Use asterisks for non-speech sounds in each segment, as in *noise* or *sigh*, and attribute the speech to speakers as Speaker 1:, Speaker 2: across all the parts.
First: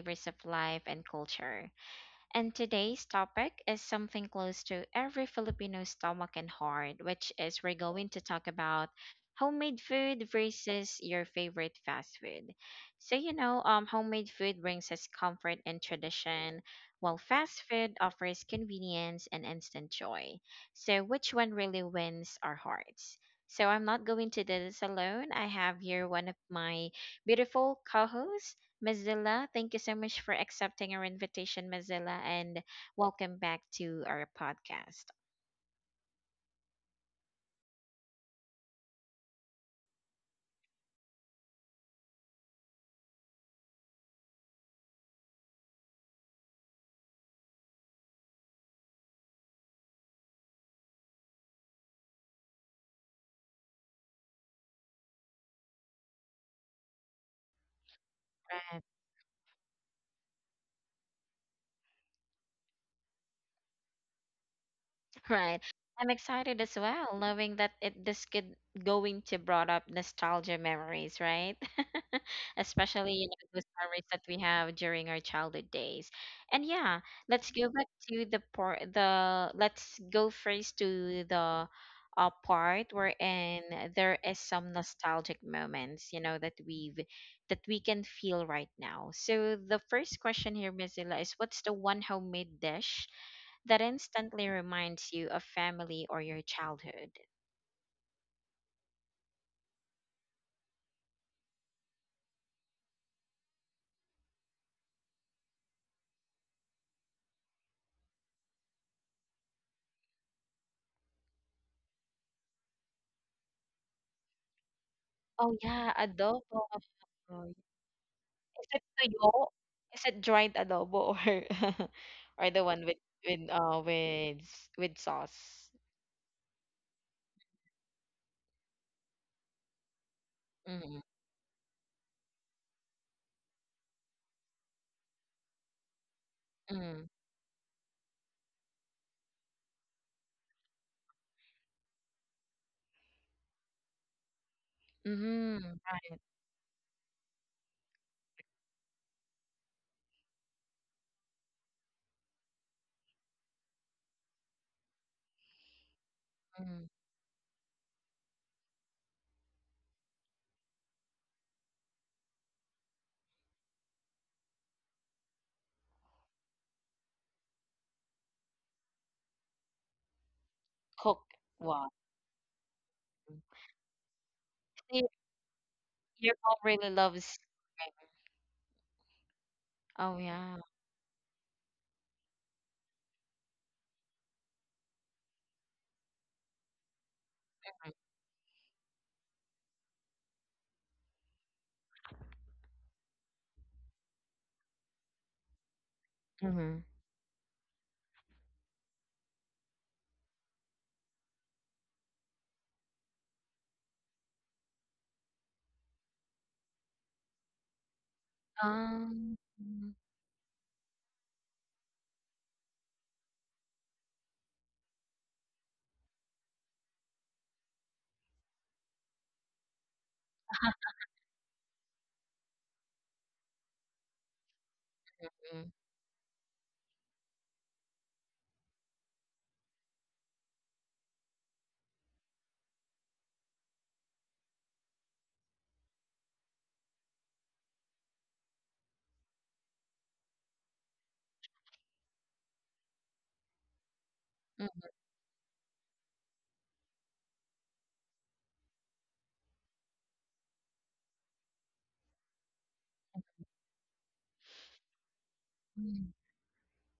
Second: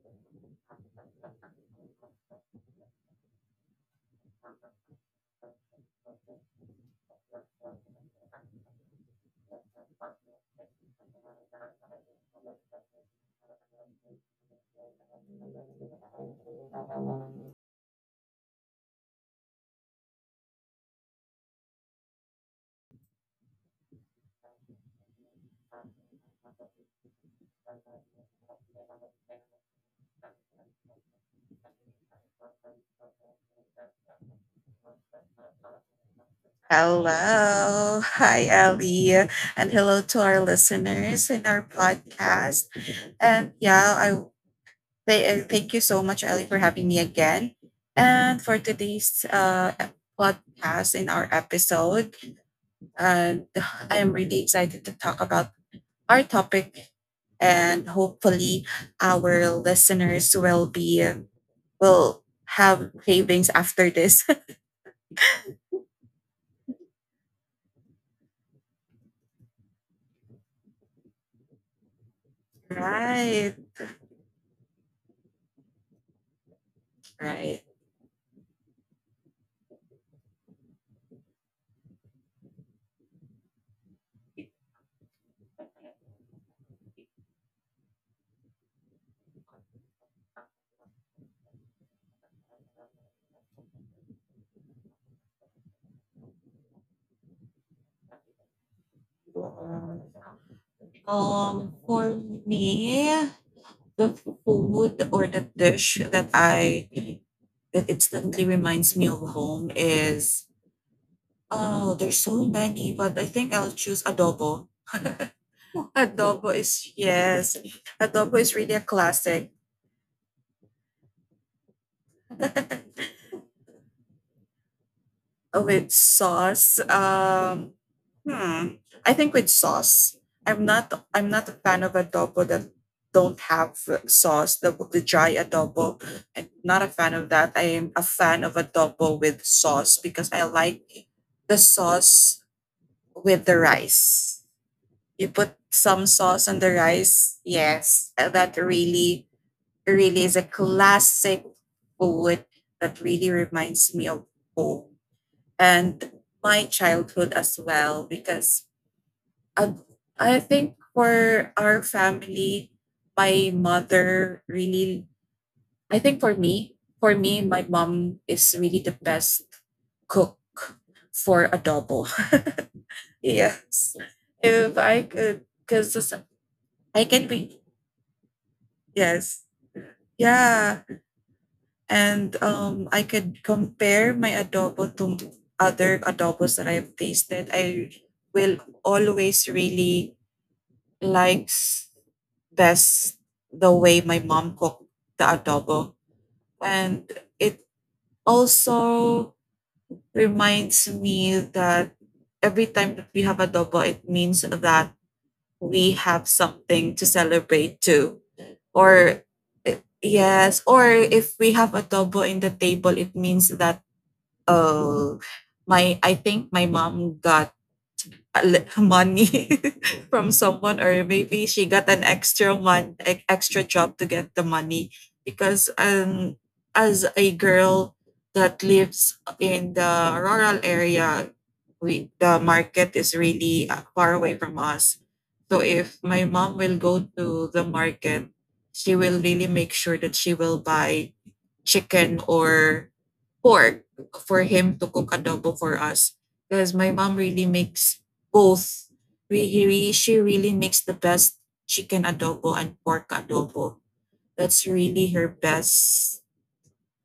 Speaker 1: flavors of life and culture. And today's topic is something close to every Filipino stomach and heart, which is we're going to talk about homemade food versus your favorite fast food. Homemade food brings us comfort and tradition, while fast food offers convenience and instant joy. So, which one really wins our hearts? So, I'm not going to do this alone. I have here one of my beautiful co hosts. Mozilla, thank you so much for accepting our invitation, Mozilla, and welcome back to our podcast.
Speaker 2: Hello. Hi, Ellie. And hello to our listeners in our podcast. And yeah, I thank you so much, Ellie, for having me again. And for today's podcast in our episode, and I am really excited to talk about our topic. And hopefully, our listeners will have cravings after this.
Speaker 1: Right. I'm excited as well, knowing that it this could going to brought up nostalgia memories, right? *laughs*
Speaker 2: *laughs*
Speaker 1: Especially, you know,
Speaker 2: Right.
Speaker 1: those memories that we have during our childhood days. And yeah, let's
Speaker 2: Right.
Speaker 1: go back to the part the let's go first to the part wherein there is some nostalgic moments, you know, that we've that we can feel right now. So the first question here, Mozilla, is what's the one homemade dish that instantly reminds you of family or your childhood.
Speaker 2: For me, the food or the dish that instantly reminds me of home is, oh, there's so many, but I think I'll choose adobo.
Speaker 1: Oh
Speaker 2: *laughs*
Speaker 1: yeah,
Speaker 2: Adobo
Speaker 1: adobo.
Speaker 2: is,
Speaker 1: Oh,
Speaker 2: yes, adobo is
Speaker 1: is
Speaker 2: really a
Speaker 1: it
Speaker 2: classic.
Speaker 1: tuyo? Is it dried adobo, or *laughs* or
Speaker 2: *laughs*
Speaker 1: the one with with sauce?
Speaker 2: With sauce. Hmm. I think with sauce, I'm not
Speaker 1: Mm-hmm.
Speaker 2: I'm not a fan of adobo that don't have sauce, the dry adobo. I'm not a
Speaker 1: Mm-hmm.
Speaker 2: fan of that. I am a fan of adobo with sauce because I like the sauce with the rice. You put
Speaker 1: Mm-hmm.
Speaker 2: some
Speaker 1: Right.
Speaker 2: sauce on the rice. Yes, that really is a classic food that really reminds me of home and my
Speaker 1: Mm.
Speaker 2: childhood as well because I, I think for our family, my mother really, I think for me, my mom is really the best cook
Speaker 1: Cook.
Speaker 2: for
Speaker 1: Wow.
Speaker 2: adobo. *laughs* Yes. If I
Speaker 1: So
Speaker 2: could, because
Speaker 1: your mom really
Speaker 2: I can
Speaker 1: loves.
Speaker 2: be, yes.
Speaker 1: Oh yeah.
Speaker 2: Yeah. And I could compare my adobo to other adobos that I've tasted. I will always really likes best the way my mom cooked the adobo.
Speaker 1: Mm-hmm.
Speaker 2: And it also reminds me that every time that we have adobo, it means that we have something to celebrate too. Or,
Speaker 1: Um.
Speaker 2: yes, or if we have adobo in the table, it means that, oh, my, I think my mom got money *laughs* from someone, or maybe she got an extra one extra job to get the money because
Speaker 1: Mm-hmm.
Speaker 2: as a girl that lives in the rural area, we the market is really far away from us. So if my mom will go to the market, she will really make sure that she will buy chicken or pork for him to
Speaker 1: Mm-hmm.
Speaker 2: cook adobo for us because my mom really makes both. We, really, she really makes the best chicken adobo and pork adobo. That's really her best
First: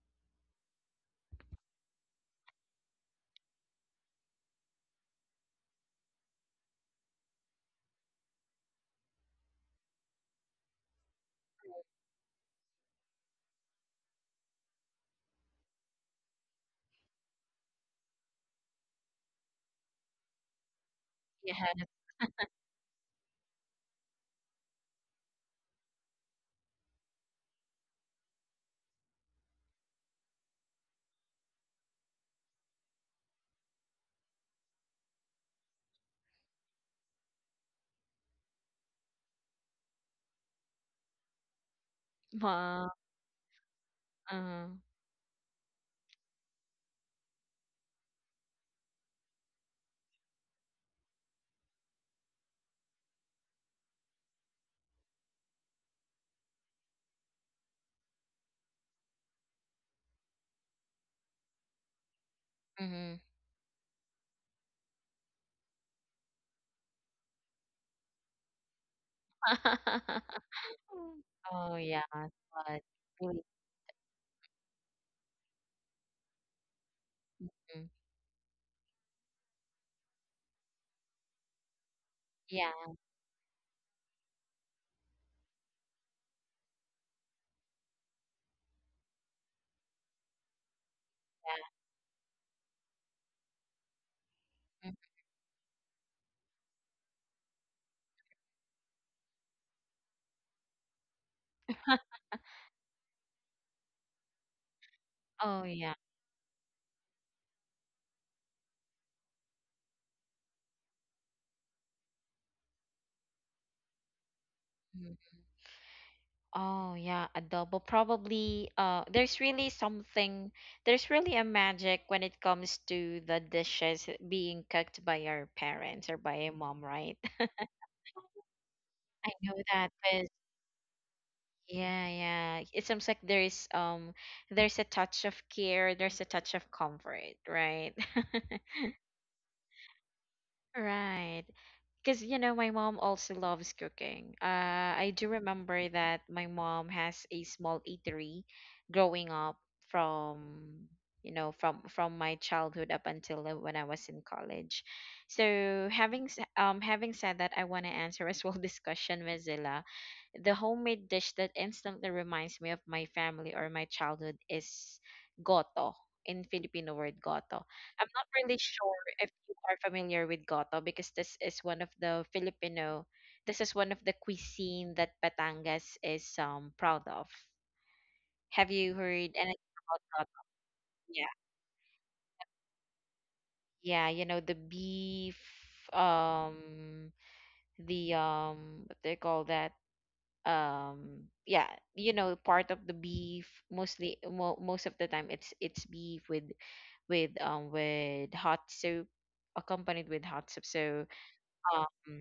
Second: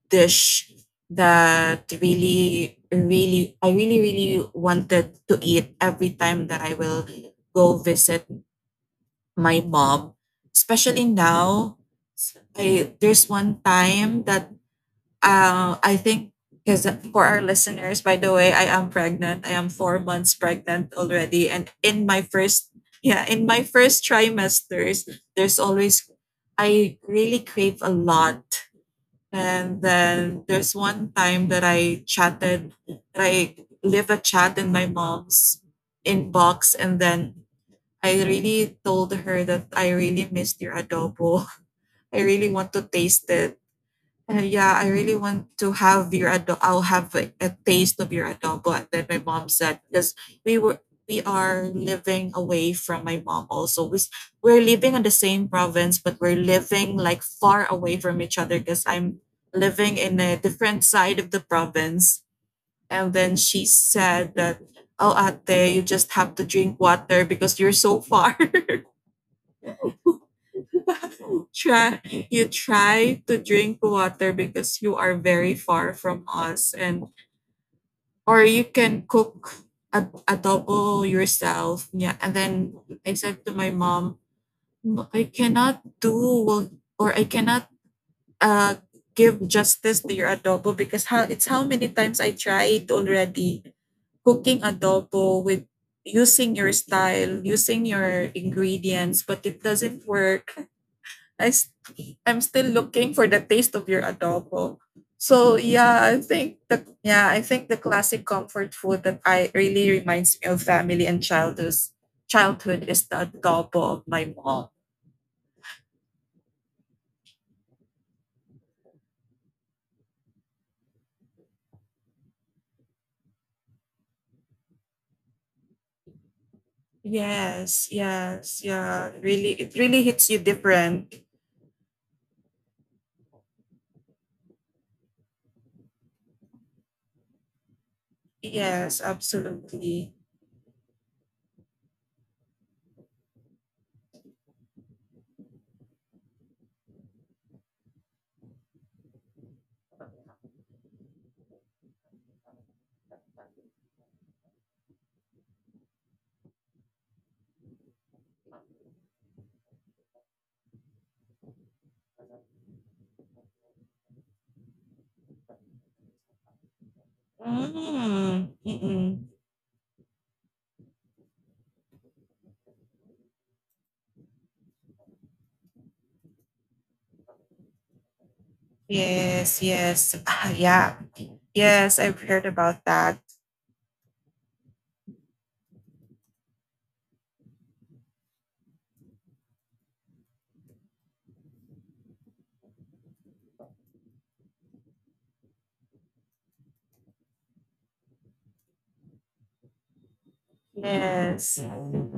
Speaker 2: dish that really, really, I really, really wanted to eat every time that I will go visit my mom. Especially now, there's one time that I think because for our listeners, by the way, I am pregnant. I am 4 months pregnant already, and
Speaker 1: Yeah.
Speaker 2: in my first yeah, in my first trimesters, there's always I really crave a lot. And then there's one time that I live a chat in my mom's inbox, and then I really told her that I really missed your adobo. *laughs* I really want to
Speaker 1: Wow.
Speaker 2: taste it.
Speaker 1: Huh.
Speaker 2: Yeah, I really want to have your adobo. I'll have a taste of your adobo. And then my mom said, because we were we are living away from my mom also. We're living in the same province, but we're living like far away from each other because I'm living in a different side of the province. And
Speaker 1: Mm-hmm.
Speaker 2: then she said that, oh, ate, you just have to drink water because you're so far. *laughs*
Speaker 1: *laughs* Mm. Oh,
Speaker 2: try
Speaker 1: yeah,
Speaker 2: you
Speaker 1: but
Speaker 2: try to
Speaker 1: really,
Speaker 2: drink water because you are very far from us, and,
Speaker 1: mm,
Speaker 2: or you can cook a adobo yourself. Yeah. And then
Speaker 1: yeah,
Speaker 2: I said to my mom, "No, I cannot do, or I cannot uh give justice to your adobo because how
Speaker 1: yeah.
Speaker 2: many times I tried already cooking
Speaker 1: Mm.
Speaker 2: adobo with using your style, using your ingredients, but it doesn't work. I s-
Speaker 1: *laughs*
Speaker 2: I'm still looking for the taste of your adobo." So
Speaker 1: Oh, yeah.
Speaker 2: yeah, I think the classic comfort food that I really reminds me of family and childhood is the adobo of my mom.
Speaker 1: Mhm. Oh, yeah, adobo. Probably, there's really something, there's really a magic when it comes to the dishes being cooked by our parents or by a mom, right? *laughs*
Speaker 2: Yes, yes, yeah.
Speaker 1: I
Speaker 2: Really
Speaker 1: know
Speaker 2: it
Speaker 1: that,
Speaker 2: really
Speaker 1: but
Speaker 2: hits you different.
Speaker 1: yeah, yeah. It seems like there's a touch of care, there's a touch of comfort, right? *laughs*
Speaker 2: Yes, absolutely.
Speaker 1: Right. Because, you know, my mom also loves cooking. I do remember that my mom has a small eatery growing up from, you know, from my childhood up until when I was in college. So having said that, I want to answer *laughs* as well this question, Ms. Zilla. The homemade dish that instantly reminds me of my family or my childhood is goto, in Filipino word goto. I'm not
Speaker 2: Mm,
Speaker 1: really sure
Speaker 2: mm-mm.
Speaker 1: if you are familiar with goto because this is one of the cuisine that Batangas is proud of. Have you heard anything
Speaker 2: Yes,
Speaker 1: about
Speaker 2: yes. *laughs*
Speaker 1: goto?
Speaker 2: Ah, yeah.
Speaker 1: Yeah.
Speaker 2: Yes, I've heard about that.
Speaker 1: Yeah, you know the beef, um the what they call that, um yeah you know, part of the beef, mostly most of the time it's beef with hot soup, accompanied with hot soup. So,
Speaker 2: Yes.
Speaker 1: um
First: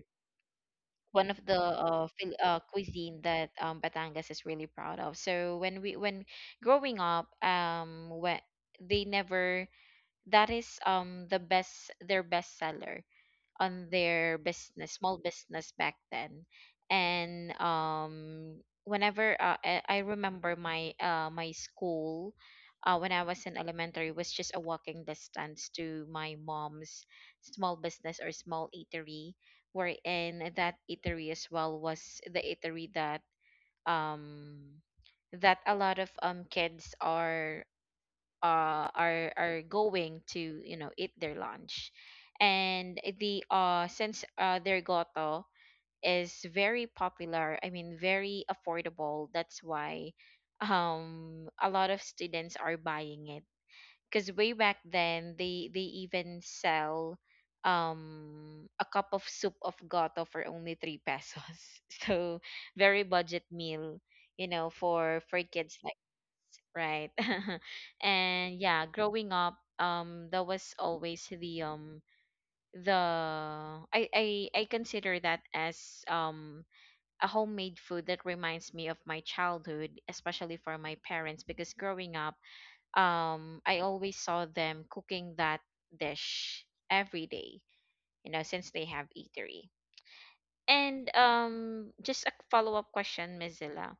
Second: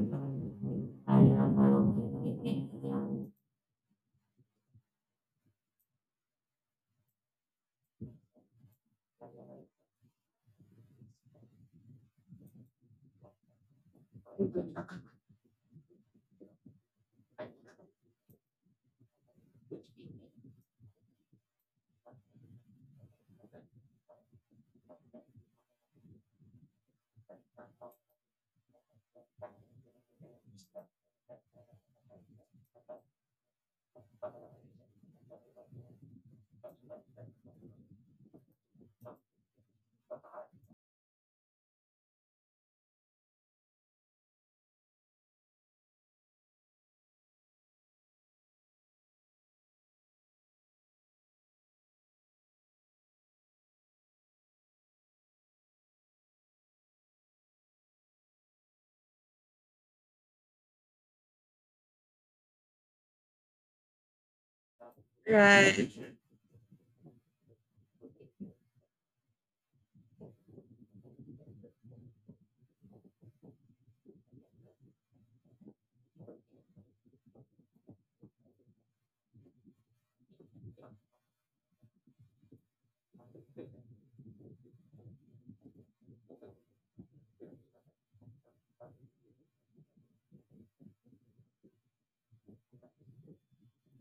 Speaker 1: one of the cuisine that Batangas is really proud of. So when we when growing up, when they never that is the best, their best seller on their business, small business back then. And whenever I remember my my school, when I was in elementary, was just a walking distance to my mom's small business or small eatery, wherein that eatery as well was the eatery that um that a lot of kids are going to, you know, eat their lunch. And the Since their goto is very popular, I mean very affordable, that's why *laughs* a lot of students are buying it, because way back then they even sell a cup of soup of goto for only 3 pesos. *laughs* So very budget meal, you know, for kids,
Speaker 2: Right.
Speaker 1: right? *laughs* And yeah, growing up, that was always the I, I consider that as a homemade food that reminds me of my childhood, especially for my parents, because growing up, I always saw them cooking that dish every day, you know, since they have eatery. And just a follow-up question, Mozilla,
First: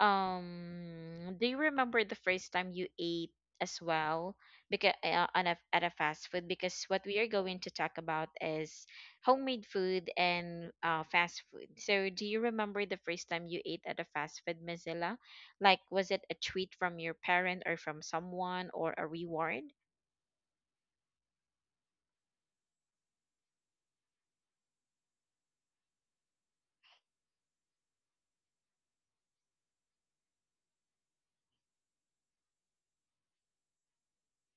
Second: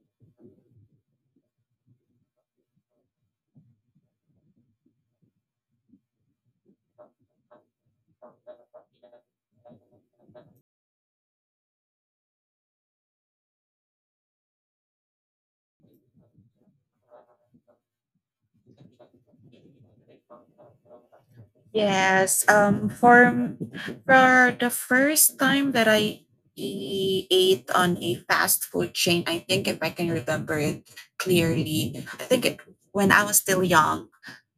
Speaker 1: do you remember the first time you ate as well? Because at a fast food, because what we are going to talk about is homemade food and fast food. So, do you remember the first time you ate at a fast food, Mozilla? Like, was it a treat from your parent or from someone or a reward?
Speaker 2: Yes, for the first time that I ate on a fast food chain, I think if I can remember it clearly, I think it, when I was still young,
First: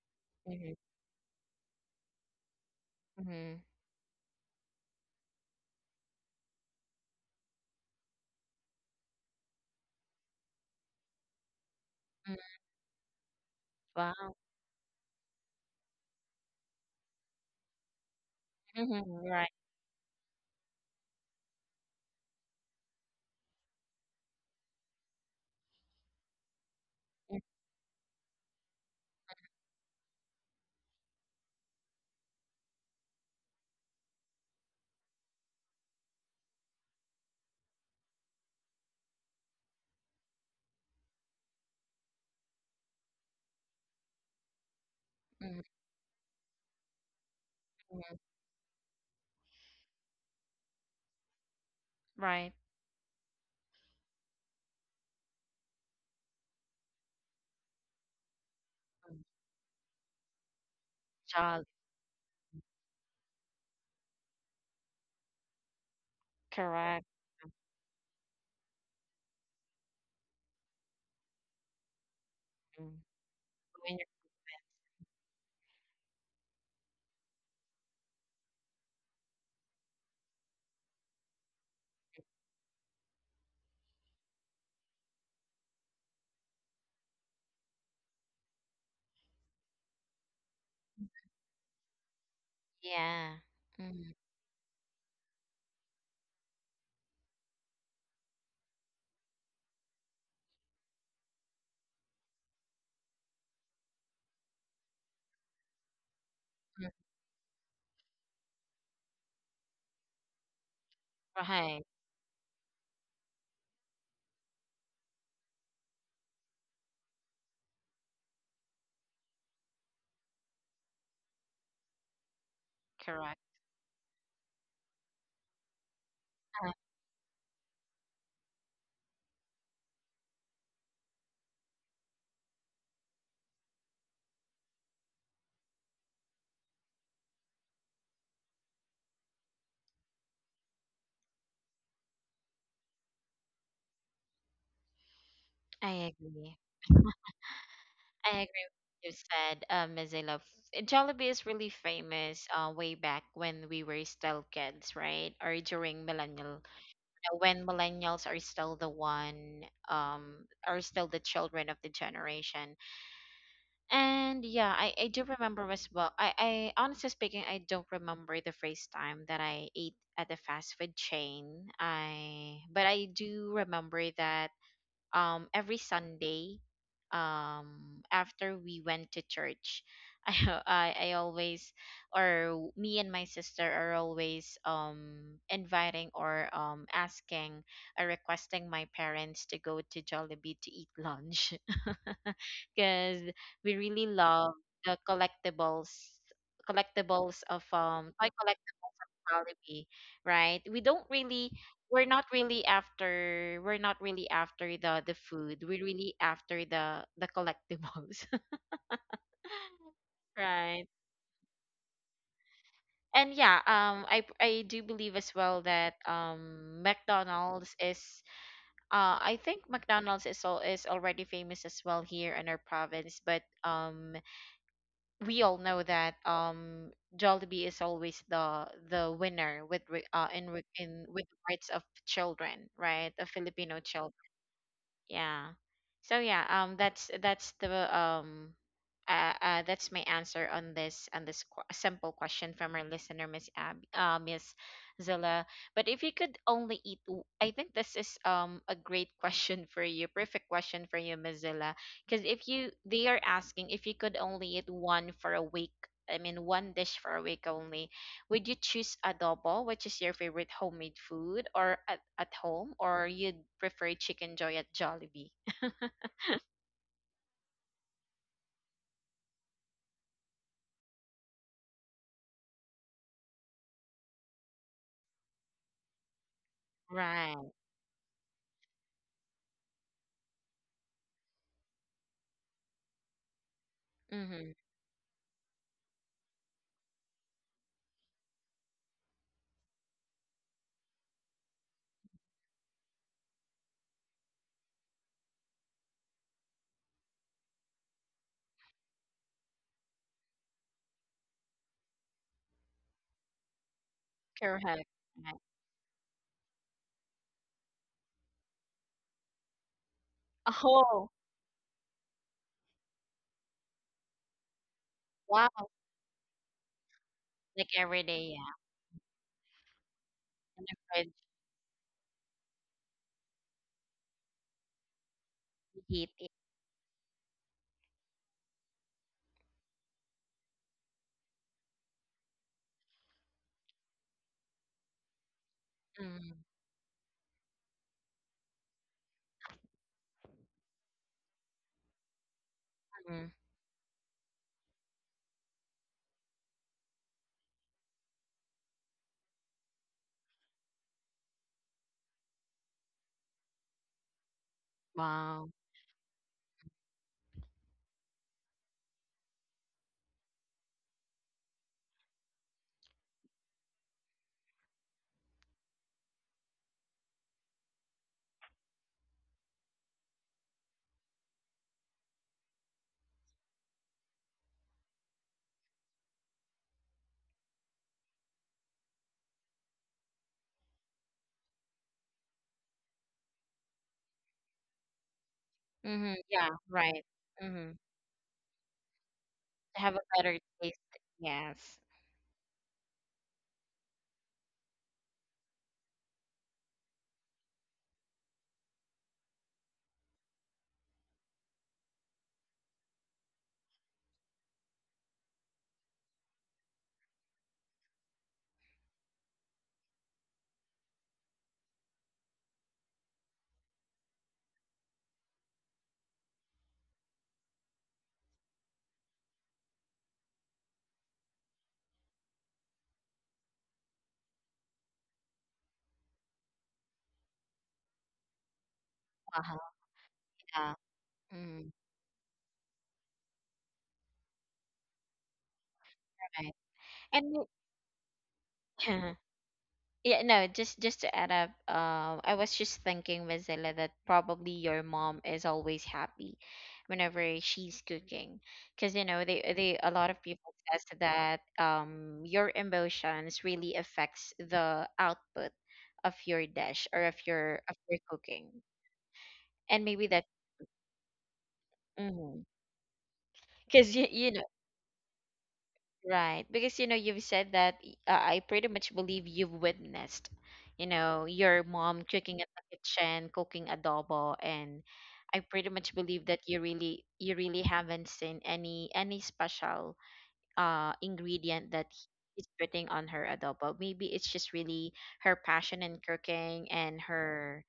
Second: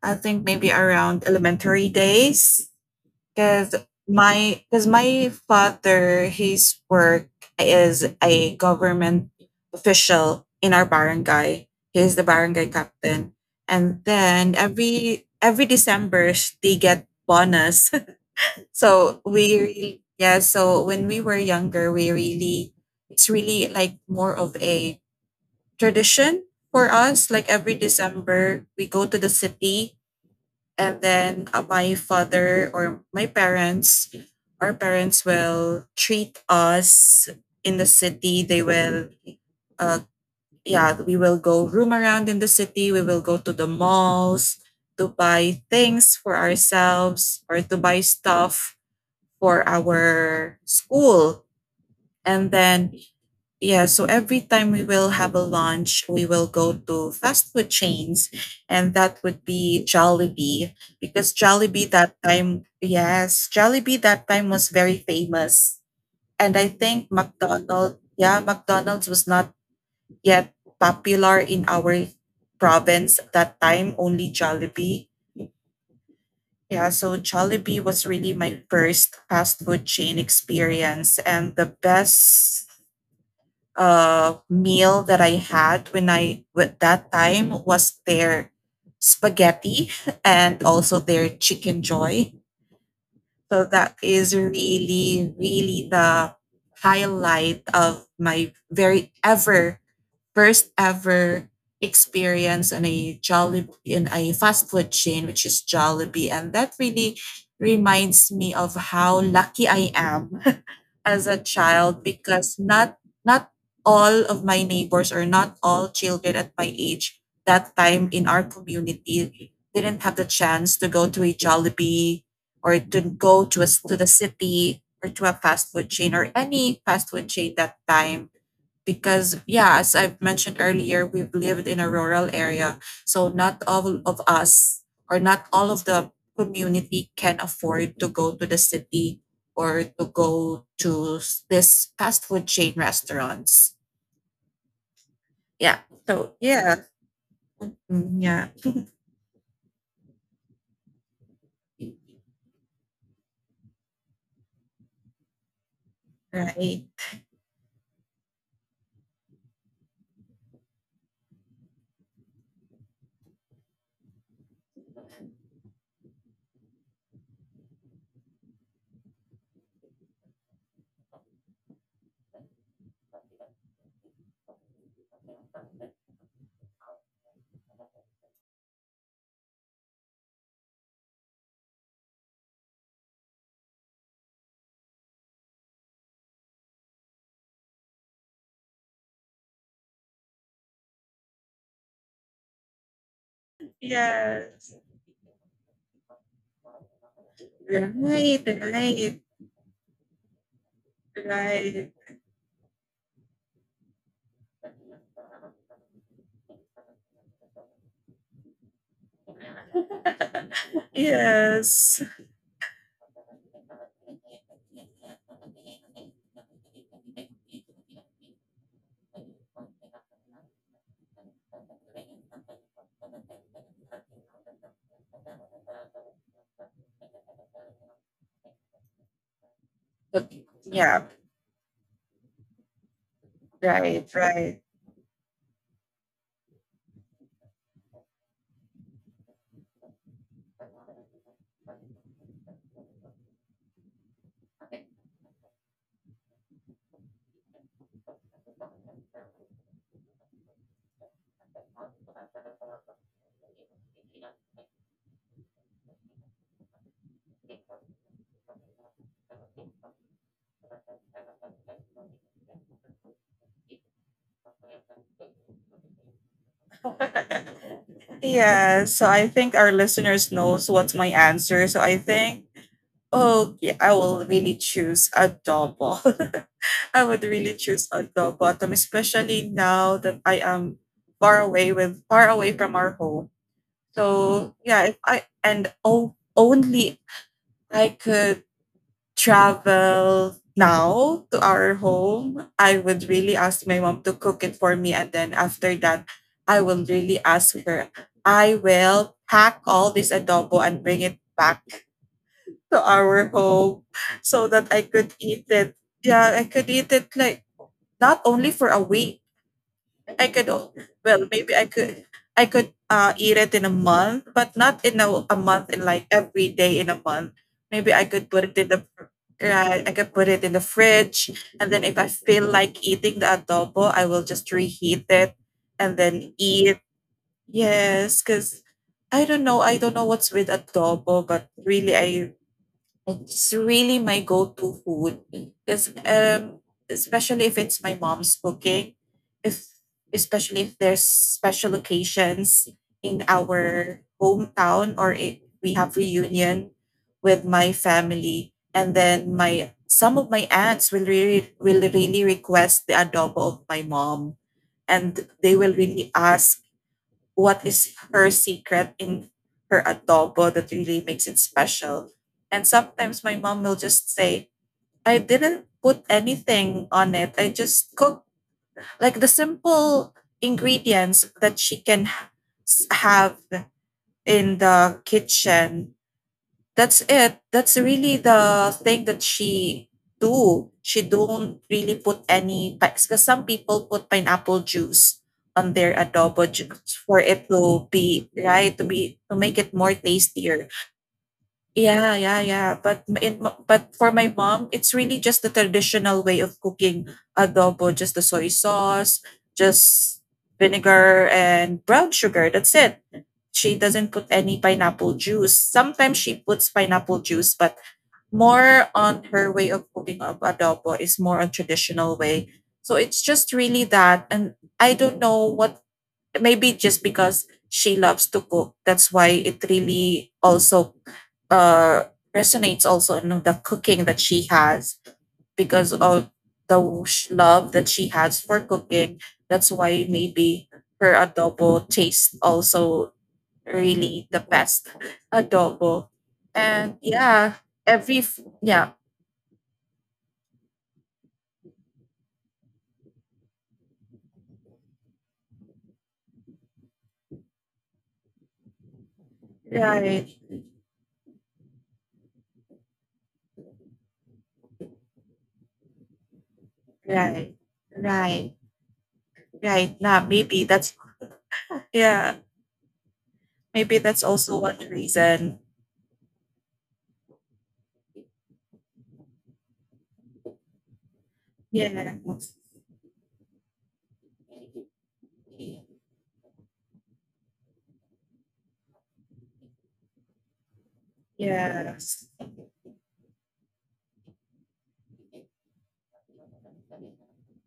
Speaker 2: I think maybe
Speaker 1: Mm-hmm.
Speaker 2: around elementary days
Speaker 1: Mm-hmm.
Speaker 2: because my father, his work is a government official in our barangay. He's the
Speaker 1: Mm.
Speaker 2: barangay captain, and
Speaker 1: Wow.
Speaker 2: then every December they get bonus. *laughs* So
Speaker 1: Mm-hmm. Right.
Speaker 2: we really, yeah, so when we were younger, we really it's really like more of a tradition for us.
Speaker 1: Mm-hmm.
Speaker 2: Like every December we go to the city, and then my father or my parents our parents will treat us in the city. They will uh yeah, we will go roam around in the city, we will go to the malls to buy things for ourselves or to buy
Speaker 1: Mm-hmm.
Speaker 2: stuff for our school. And
Speaker 1: Right.
Speaker 2: then yeah, so every time we will have a lunch, we will go to fast food chains, and that
Speaker 1: Mm.
Speaker 2: would be Jollibee because
Speaker 1: Child.
Speaker 2: Jollibee that time, yes, Jollibee that time was very famous. And I
Speaker 1: Correct.
Speaker 2: think McDonald, yeah, McDonald's was not yet popular in our
Speaker 1: Mm.
Speaker 2: province at that time,
Speaker 1: When you're-
Speaker 2: only Jollibee. Yeah, so Jollibee was really my first fast food chain experience, and the best meal that I had when I with that time was their spaghetti and also their chicken joy.
Speaker 1: Yeah.
Speaker 2: So that
Speaker 1: Mm-hmm.
Speaker 2: is really, really the highlight of my very ever first ever experience on a Jolly in a fast food chain, which is Jollibee, and that really reminds me of how lucky I am *laughs* as a
Speaker 1: Right,
Speaker 2: child because not all of my neighbors or not all children at my age that time in our community didn't have the chance to go to a Jollibee or to
Speaker 1: correct.
Speaker 2: go to to the city, or to a fast food chain or
Speaker 1: Uh,
Speaker 2: any fast food chain that time because, yeah, as I've mentioned earlier, we've lived in a rural area, so not all of us or not all of the community can afford to go to the city or to go to this fast food chain restaurants. Yeah,
Speaker 1: I
Speaker 2: so
Speaker 1: agree.
Speaker 2: yeah. Mm,
Speaker 1: I agree
Speaker 2: yeah.
Speaker 1: with what you said, Ms. Zayla. F- Jollibee is really famous way back when we were still kids, right? Or during millennial,
Speaker 2: Right.
Speaker 1: when millennials are still the one, are still the children of the generation. And yeah, I do remember as well. I honestly speaking, I don't remember the first time that I ate at the fast food chain. I But I do remember that every Sunday, after we went to church, *laughs* I always, or me and my sister, are always inviting, or asking, or requesting my parents to go to Jollibee to eat lunch, *laughs* because we really love
Speaker 2: Yes.
Speaker 1: the collectibles of toy
Speaker 2: Right, right,
Speaker 1: Jollibee, right?
Speaker 2: right.
Speaker 1: We're not really after, the food. We're really after the collectibles. *laughs* Right.
Speaker 2: *laughs* Yes.
Speaker 1: And yeah, I do believe as well that McDonald's is I think McDonald's is all is already famous as well here in our province, but we all know that Jollibee is always the winner with
Speaker 2: Yeah.
Speaker 1: in with the rights of children, right? Of Filipino children.
Speaker 2: Right,
Speaker 1: Yeah. So yeah, that's the um that's my answer on this simple question from our listener, Miss Zilla. But if you could only eat, w- I think this is a great *laughs* question for you, perfect question for you, Miss Zilla, because if you, they are asking, if you could only eat one for a week. I mean, one dish for a week only. Would you choose adobo, which is your favorite homemade food, or at home, or you'd prefer chicken joy at Jollibee? *laughs*
Speaker 2: right. *laughs* Yeah, so I think our listeners knows what's my answer. So I think, oh, yeah, I will really choose adobo. *laughs* I would
Speaker 1: Right.
Speaker 2: really choose adobo, atom, especially now that I am far away with far away from our home.
Speaker 1: Mm-hmm.
Speaker 2: So yeah, if only I could travel now to our home, I would really ask my mom to cook it for me. And then after that, I will really ask her, I will pack all this adobo and bring it back to our home so that
Speaker 1: Correct.
Speaker 2: I could eat it. Yeah, I could eat it like not only for a week, I could
Speaker 1: Oh,
Speaker 2: well, maybe I could eat it in a month, but not in a
Speaker 1: wow.
Speaker 2: month in like every day in a month.
Speaker 1: Like
Speaker 2: Maybe
Speaker 1: every
Speaker 2: I could
Speaker 1: day,
Speaker 2: put
Speaker 1: yeah.
Speaker 2: it in the right, I could put it in
Speaker 1: And
Speaker 2: the
Speaker 1: the fridge
Speaker 2: fridge, and then if I feel like eating the adobo, I will just reheat it
Speaker 1: you
Speaker 2: and
Speaker 1: heat it.
Speaker 2: then eat. Yes, because I don't know what's with adobo, but really I it's really my go-to food. Because
Speaker 1: Mm-hmm.
Speaker 2: especially if it's my mom's cooking, if especially if there's special occasions in our hometown, or if we have reunion with my family, and then my some of my aunts will really request the adobo of my mom, and
Speaker 1: Wow.
Speaker 2: they will really ask what is her secret in her adobo that really makes it special. And sometimes my mom will just say, I didn't put anything on it. I just cooked like the simple ingredients that she can have in the kitchen, that's it. That's really the thing that she do. She don't really put any because some people put pineapple juice on their
Speaker 1: Mm-hmm. Yeah,
Speaker 2: adobo juice
Speaker 1: right.
Speaker 2: for it
Speaker 1: Mm-hmm.
Speaker 2: to be right, to be, to make it
Speaker 1: To
Speaker 2: more
Speaker 1: have a better
Speaker 2: tastier.
Speaker 1: taste. Yes.
Speaker 2: Yeah, yeah, yeah. But m- in, m- but for my mom, it's really just the traditional way of cooking adobo, just the soy sauce, just vinegar and brown sugar. That's it, she doesn't put any pineapple juice. Sometimes she puts pineapple juice, but more on her way of cooking of adobo is more on traditional way. So it's just really that, and I don't know what. Maybe just because she loves to cook, that's why it really also resonates also in the cooking that she has because of the love that she has for cooking.
Speaker 1: Wow.
Speaker 2: That's why maybe
Speaker 1: Yeah.
Speaker 2: her
Speaker 1: Mm-hmm.
Speaker 2: adobo taste also really the best adobo.
Speaker 1: Right.
Speaker 2: And
Speaker 1: And you-
Speaker 2: yeah,
Speaker 1: *clears throat*
Speaker 2: yeah,
Speaker 1: *laughs* Yeah, no, just to add up, I was just thinking, Mozilla, that probably your mom is always happy whenever she's cooking, because you know they a lot of
Speaker 2: right,
Speaker 1: people says that your emotions really affects the output of your dish or of
Speaker 2: right,
Speaker 1: your
Speaker 2: right,
Speaker 1: cooking, and
Speaker 2: right.
Speaker 1: maybe
Speaker 2: Nah,
Speaker 1: that
Speaker 2: maybe that's yeah,
Speaker 1: because
Speaker 2: maybe that's
Speaker 1: you-
Speaker 2: also one reason.
Speaker 1: Right, because you know you've said that I pretty much believe you've witnessed, you know, your
Speaker 2: Yeah,
Speaker 1: mom cooking in the kitchen, cooking adobo, and I pretty much believe that you really, you really haven't seen any special ingredient that
Speaker 2: yes,
Speaker 1: is putting on her adobo. Maybe it's just really her passion in cooking and her,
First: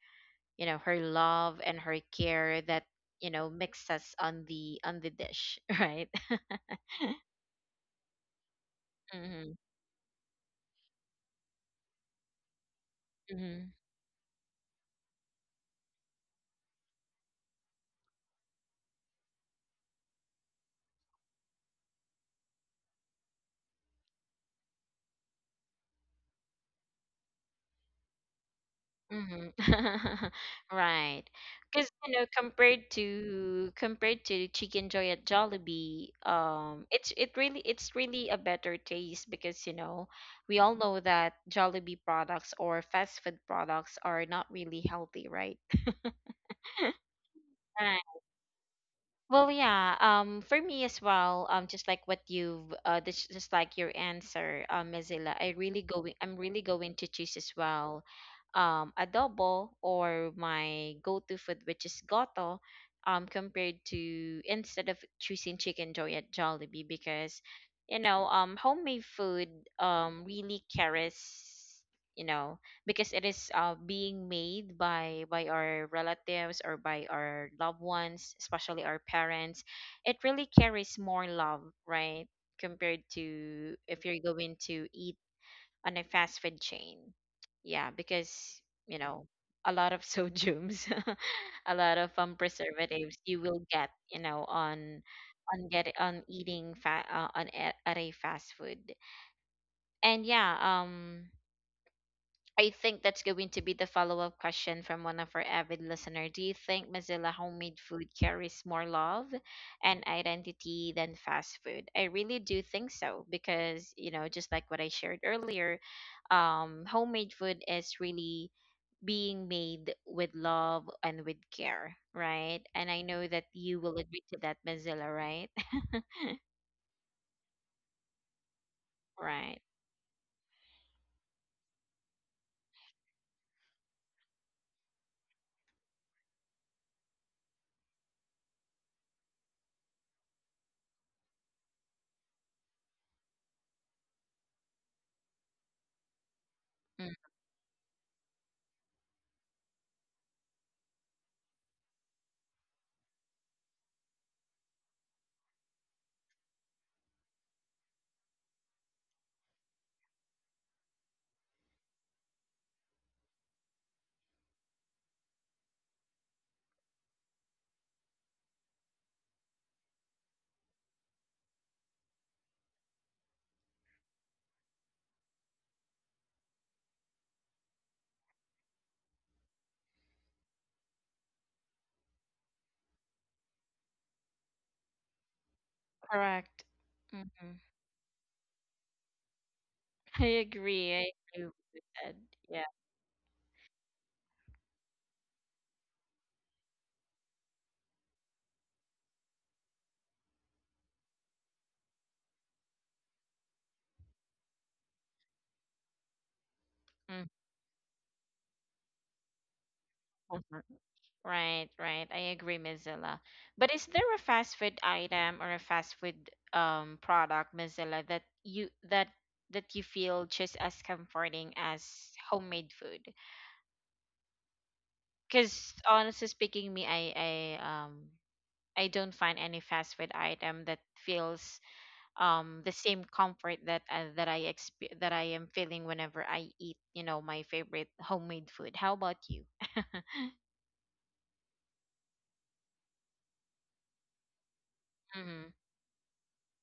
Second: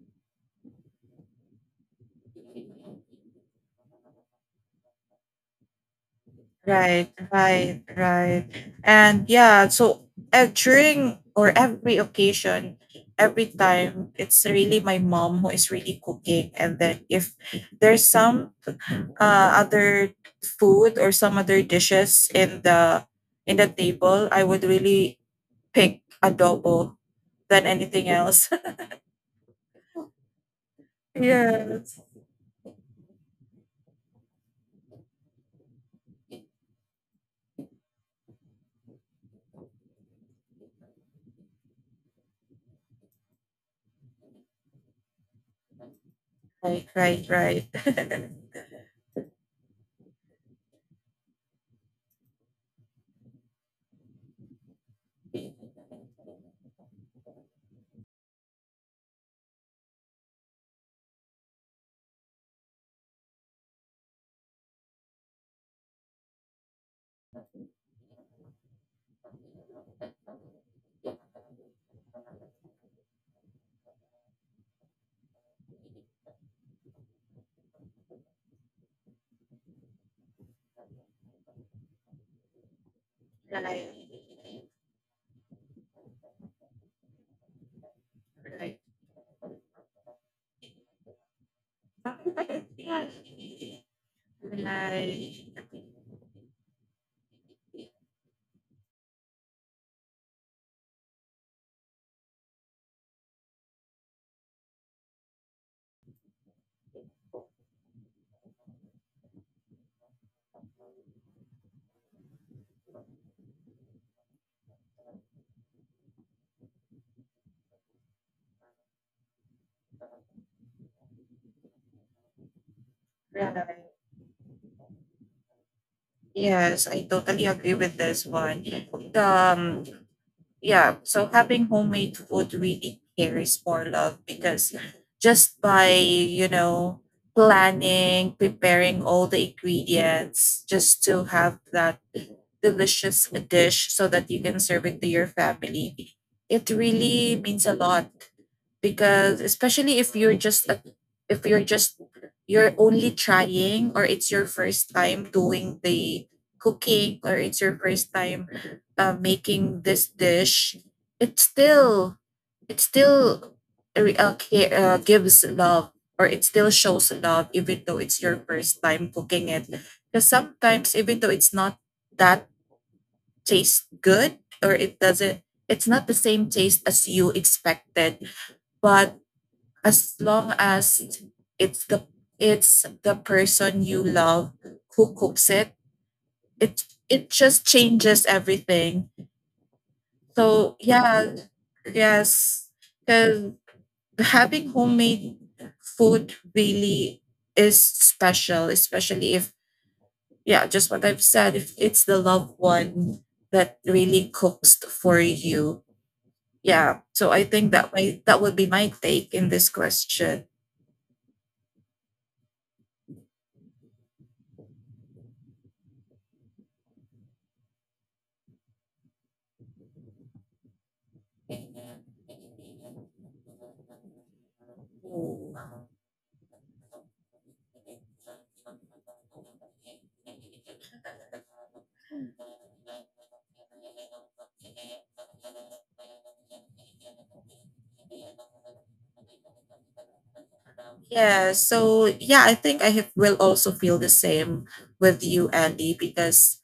Speaker 1: you know, her love and her care that, you know, mixes on the dish, *laughs* right? *laughs*
Speaker 2: right, right, right. And yeah, so during or every occasion, every
Speaker 1: Mm-hmm.
Speaker 2: time, it's really my mom who is really cooking. And then if there's some other food or some other dishes in the table, I would really pick adobo than anything else.
Speaker 1: Mhm. *laughs*
Speaker 2: *laughs*
Speaker 1: Right. Because,
Speaker 2: Yes.
Speaker 1: you know, compared to compared to Chicken Joy at Jollibee, it's it's really a better taste because, you know, we all know that Jollibee products or fast food products are not really healthy, right?
Speaker 2: Right, right, right. *laughs*
Speaker 1: *laughs*
Speaker 2: Right,
Speaker 1: Well, yeah. For me as well. Just like what you've, this, Just like your answer, Mozilla. I really go. I'm really going to choose as well, adobo or my go-to food, which is goto. Compared to, instead of choosing chicken joy at Jollibee because, you know, homemade food really carries, you know, because it is being made by our relatives or by our loved ones, especially our parents. It really carries more love, right, compared to
Speaker 2: right.
Speaker 1: if you're going to eat on a fast food chain. Yeah, because, you know, a lot of sodiums, *laughs* a lot of
Speaker 2: Right,
Speaker 1: preservatives you will get, you know,
Speaker 2: right. *laughs*
Speaker 1: on get on eating fat on, at a fast food. And yeah, I think that's going to be the follow up question from one of our avid listener. Do you think, Mozilla, homemade food carries more love and identity than fast food? I really do think so because, you know, just like what I shared earlier, homemade food is really being made with love and with care, right? And I know that you will agree to that, Mozilla, right? *laughs*
Speaker 2: Yes, I totally agree with this one.
Speaker 1: Right.
Speaker 2: Um, Yeah, so having homemade food really carries more love because just by, you know, planning, preparing all the ingredients just to have that delicious dish so that you can serve it to your family, it
Speaker 1: Mm,
Speaker 2: really means a lot because especially if you're just a- if you're just you're only trying or it's your first time doing the cooking or it's your first time making this dish it still it still gives love or it still shows love even though it's your first time cooking it because sometimes even though it's not that taste good or it doesn't it's not the same taste as you expected but as long as it's the it's the person you love who cooks it
Speaker 1: correct.
Speaker 2: it
Speaker 1: Hmm.
Speaker 2: just changes everything.
Speaker 1: I
Speaker 2: So
Speaker 1: agree. I
Speaker 2: yeah,
Speaker 1: agree with what you said. Yeah.
Speaker 2: yes, because having homemade food really is special, especially if, yeah, just what I've said, if it's the loved one that really cooks for you. Yeah, so I think that my that would be my take in this
Speaker 1: Mhm.
Speaker 2: question.
Speaker 1: *laughs* Right, right. I agree, Mozilla. But is there a fast food item or a fast food product, Mozilla, that you that that you feel just as comforting as homemade food? Because honestly speaking, me, I I don't find any fast food item that feels the same comfort that I am feeling whenever I eat, my favorite homemade food. How about you? *laughs*
Speaker 2: Yeah, so yeah, I think I have, will also feel the same with you,
Speaker 1: Mm-hmm.
Speaker 2: Andy, because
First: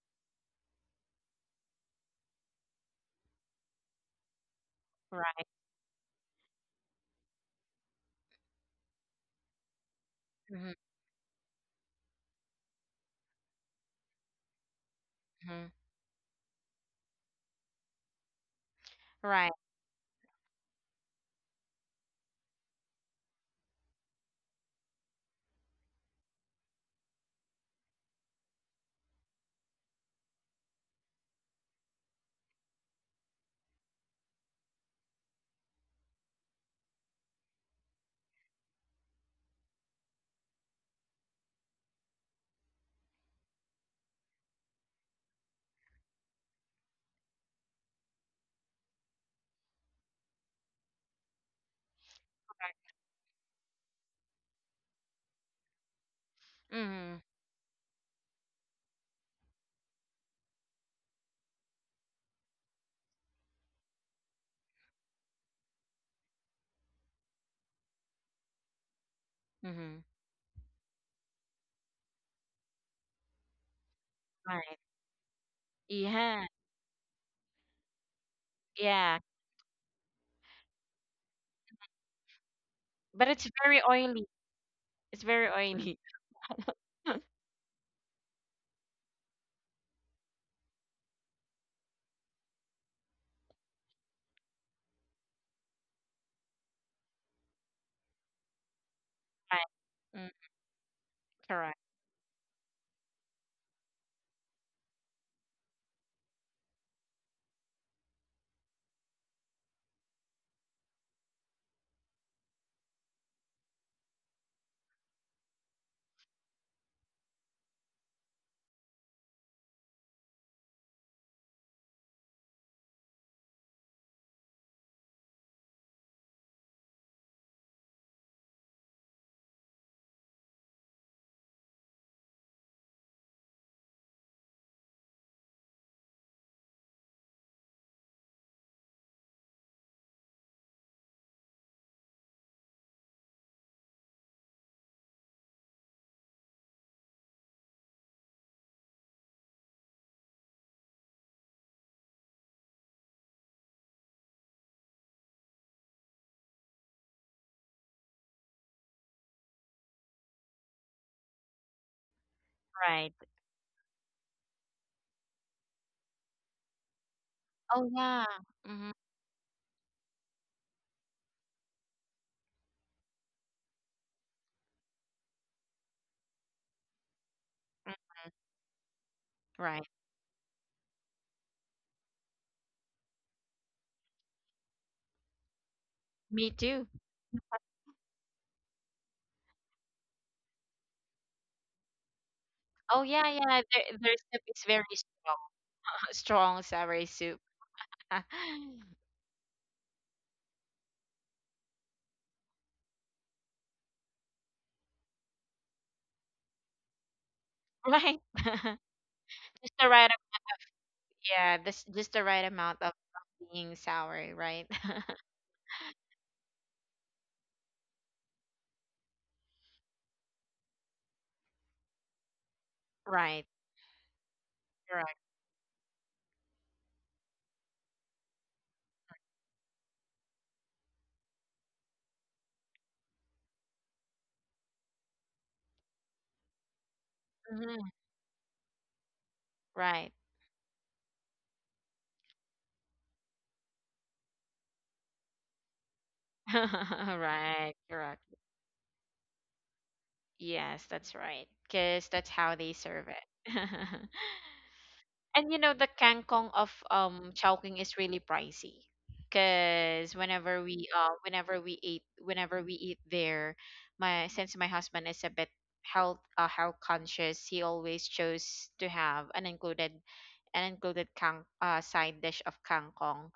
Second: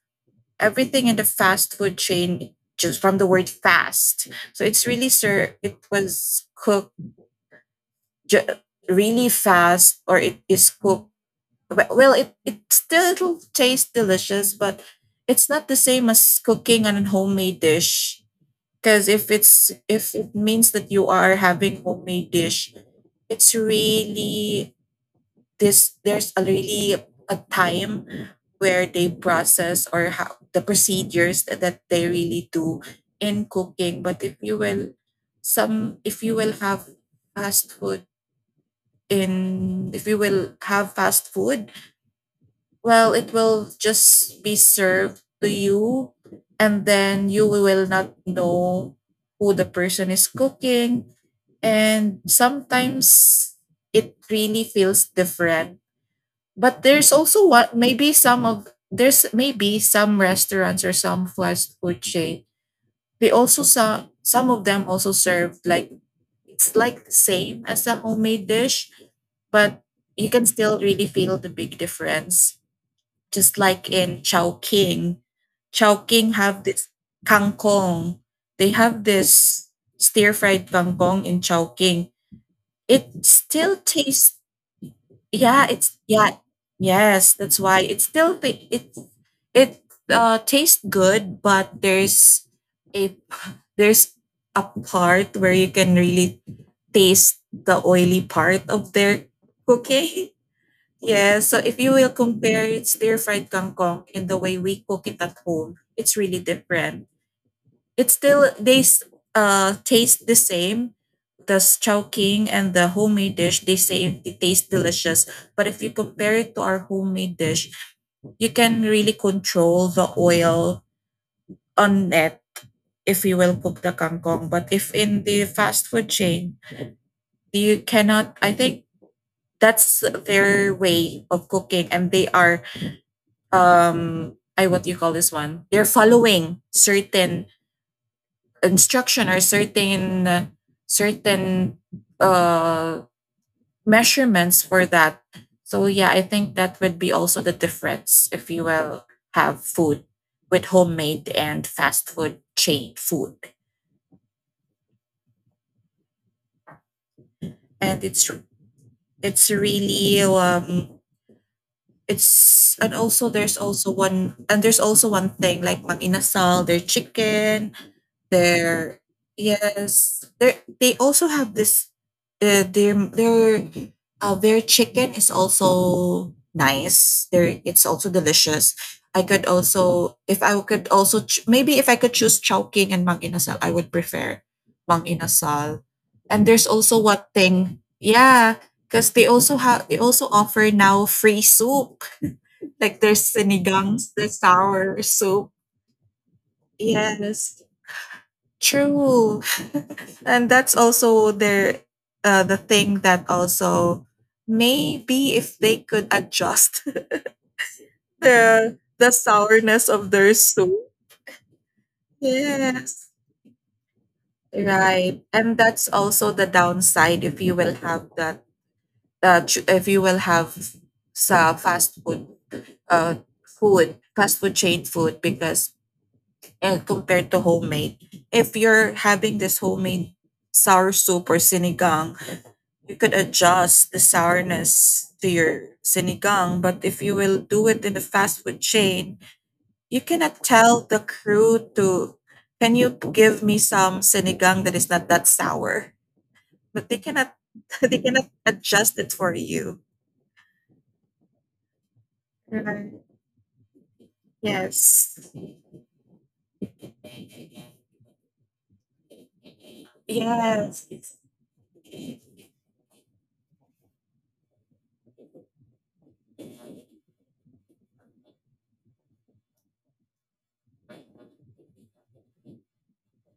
Speaker 2: everything in the fast food chain just from the word fast. So it's really
Speaker 1: Right.
Speaker 2: sir, it was cooked ju- really fast or it is cooked. Well, it still tastes delicious, but it's
Speaker 1: Mm-hmm.
Speaker 2: not the same as cooking on a homemade dish. Because if
Speaker 1: Right.
Speaker 2: it's if it means that you are having homemade dish, it's really this there's already a time where they process or how the procedures that they really do in cooking but if you will some if you will have fast food in if you will have fast food well it will just be served to you and then you will not know who the person is cooking and sometimes it really feels different but there's
Speaker 1: Mm-hmm.
Speaker 2: also what maybe some of there's maybe some restaurants or some fast food chain. They also some of them also serve like it's like the same as a homemade dish, but
Speaker 1: Mm-hmm.
Speaker 2: you can still really feel the big difference. Just like in
Speaker 1: Right.
Speaker 2: Chowking, Chowking
Speaker 1: Yeah.
Speaker 2: have this kangkong. They have
Speaker 1: Yeah.
Speaker 2: this stir fried kangkong in Chowking. It
Speaker 1: But it's
Speaker 2: still
Speaker 1: very oily.
Speaker 2: tastes
Speaker 1: It's very
Speaker 2: yeah, it's
Speaker 1: oily. *laughs*
Speaker 2: yeah, yes, that's why it it tastes good, but a there's a part where you can really taste the oily part of their
Speaker 1: Right.
Speaker 2: cooking.
Speaker 1: Mm,
Speaker 2: *laughs* Yeah, so
Speaker 1: correct.
Speaker 2: if you will compare it stir fried kangkong in the way we cook it at home, it's really different. It still taste the same. The chowking and the homemade dish, they say it tastes delicious. But if you compare it to our homemade dish, you can really control the oil on it if you will cook the kangkong. But if in the fast food chain, you cannot. I think that's their way of cooking, and they are I what do you call this one? They're following certain instruction or certain certain uh, measurements for that. So yeah, I think that would be also the difference if you will have food with homemade and fast food chain food, and it's really it's and
Speaker 1: Right.
Speaker 2: also there's also one and there's also one thing like mag inasal their chicken.
Speaker 1: Oh yeah. Mm-hmm.
Speaker 2: They're yes. They also have this. Their their chicken is also nice. Their it's also delicious. I could
Speaker 1: Right.
Speaker 2: also if I could also maybe if I could choose Chowking and Mang Inasal, I would prefer Mang Inasal. And
Speaker 1: Me
Speaker 2: there's
Speaker 1: too.
Speaker 2: also one thing, yeah, because they also have they also offer now free soup. Like
Speaker 1: Oh yeah,
Speaker 2: there's
Speaker 1: yeah.
Speaker 2: sinigangs,
Speaker 1: Their
Speaker 2: there's
Speaker 1: soup is very
Speaker 2: sour
Speaker 1: strong.
Speaker 2: soup.
Speaker 1: *laughs* Strong savory soup.
Speaker 2: Yes.
Speaker 1: *laughs*
Speaker 2: True. *laughs* And that's also their the thing that also maybe if they could adjust *laughs*
Speaker 1: Right. *laughs*
Speaker 2: the
Speaker 1: Just
Speaker 2: the
Speaker 1: the
Speaker 2: sourness
Speaker 1: right.
Speaker 2: of
Speaker 1: am-
Speaker 2: their soup.
Speaker 1: Yeah. This just the right amount
Speaker 2: Yes.
Speaker 1: of being sour. Right. *laughs*
Speaker 2: Right. And that's also the downside if you will have that if you will have sa fast food uh
Speaker 1: Right.
Speaker 2: food, fast food chain
Speaker 1: Correct.
Speaker 2: food because compared to homemade, if you're having this homemade sour soup or sinigang you could adjust the sourness to your sinigang, but if you will do it
Speaker 1: Hmm.
Speaker 2: in the fast food chain, you
Speaker 1: Right.
Speaker 2: cannot tell the crew to, can you give me some sinigang that is not that sour? But they
Speaker 1: *laughs*
Speaker 2: cannot,
Speaker 1: Right.
Speaker 2: *laughs* they
Speaker 1: Correct.
Speaker 2: cannot adjust it for you.
Speaker 1: Yes, that's right. Because that's how they
Speaker 2: Right.
Speaker 1: serve it. *laughs*
Speaker 2: Yes.
Speaker 1: And the kangkong of Chowking is really pricey. Cause
Speaker 2: Yes.
Speaker 1: whenever we eat there, my since my husband is a bit health conscious, he always chose to have an included kang side dish of kangkong,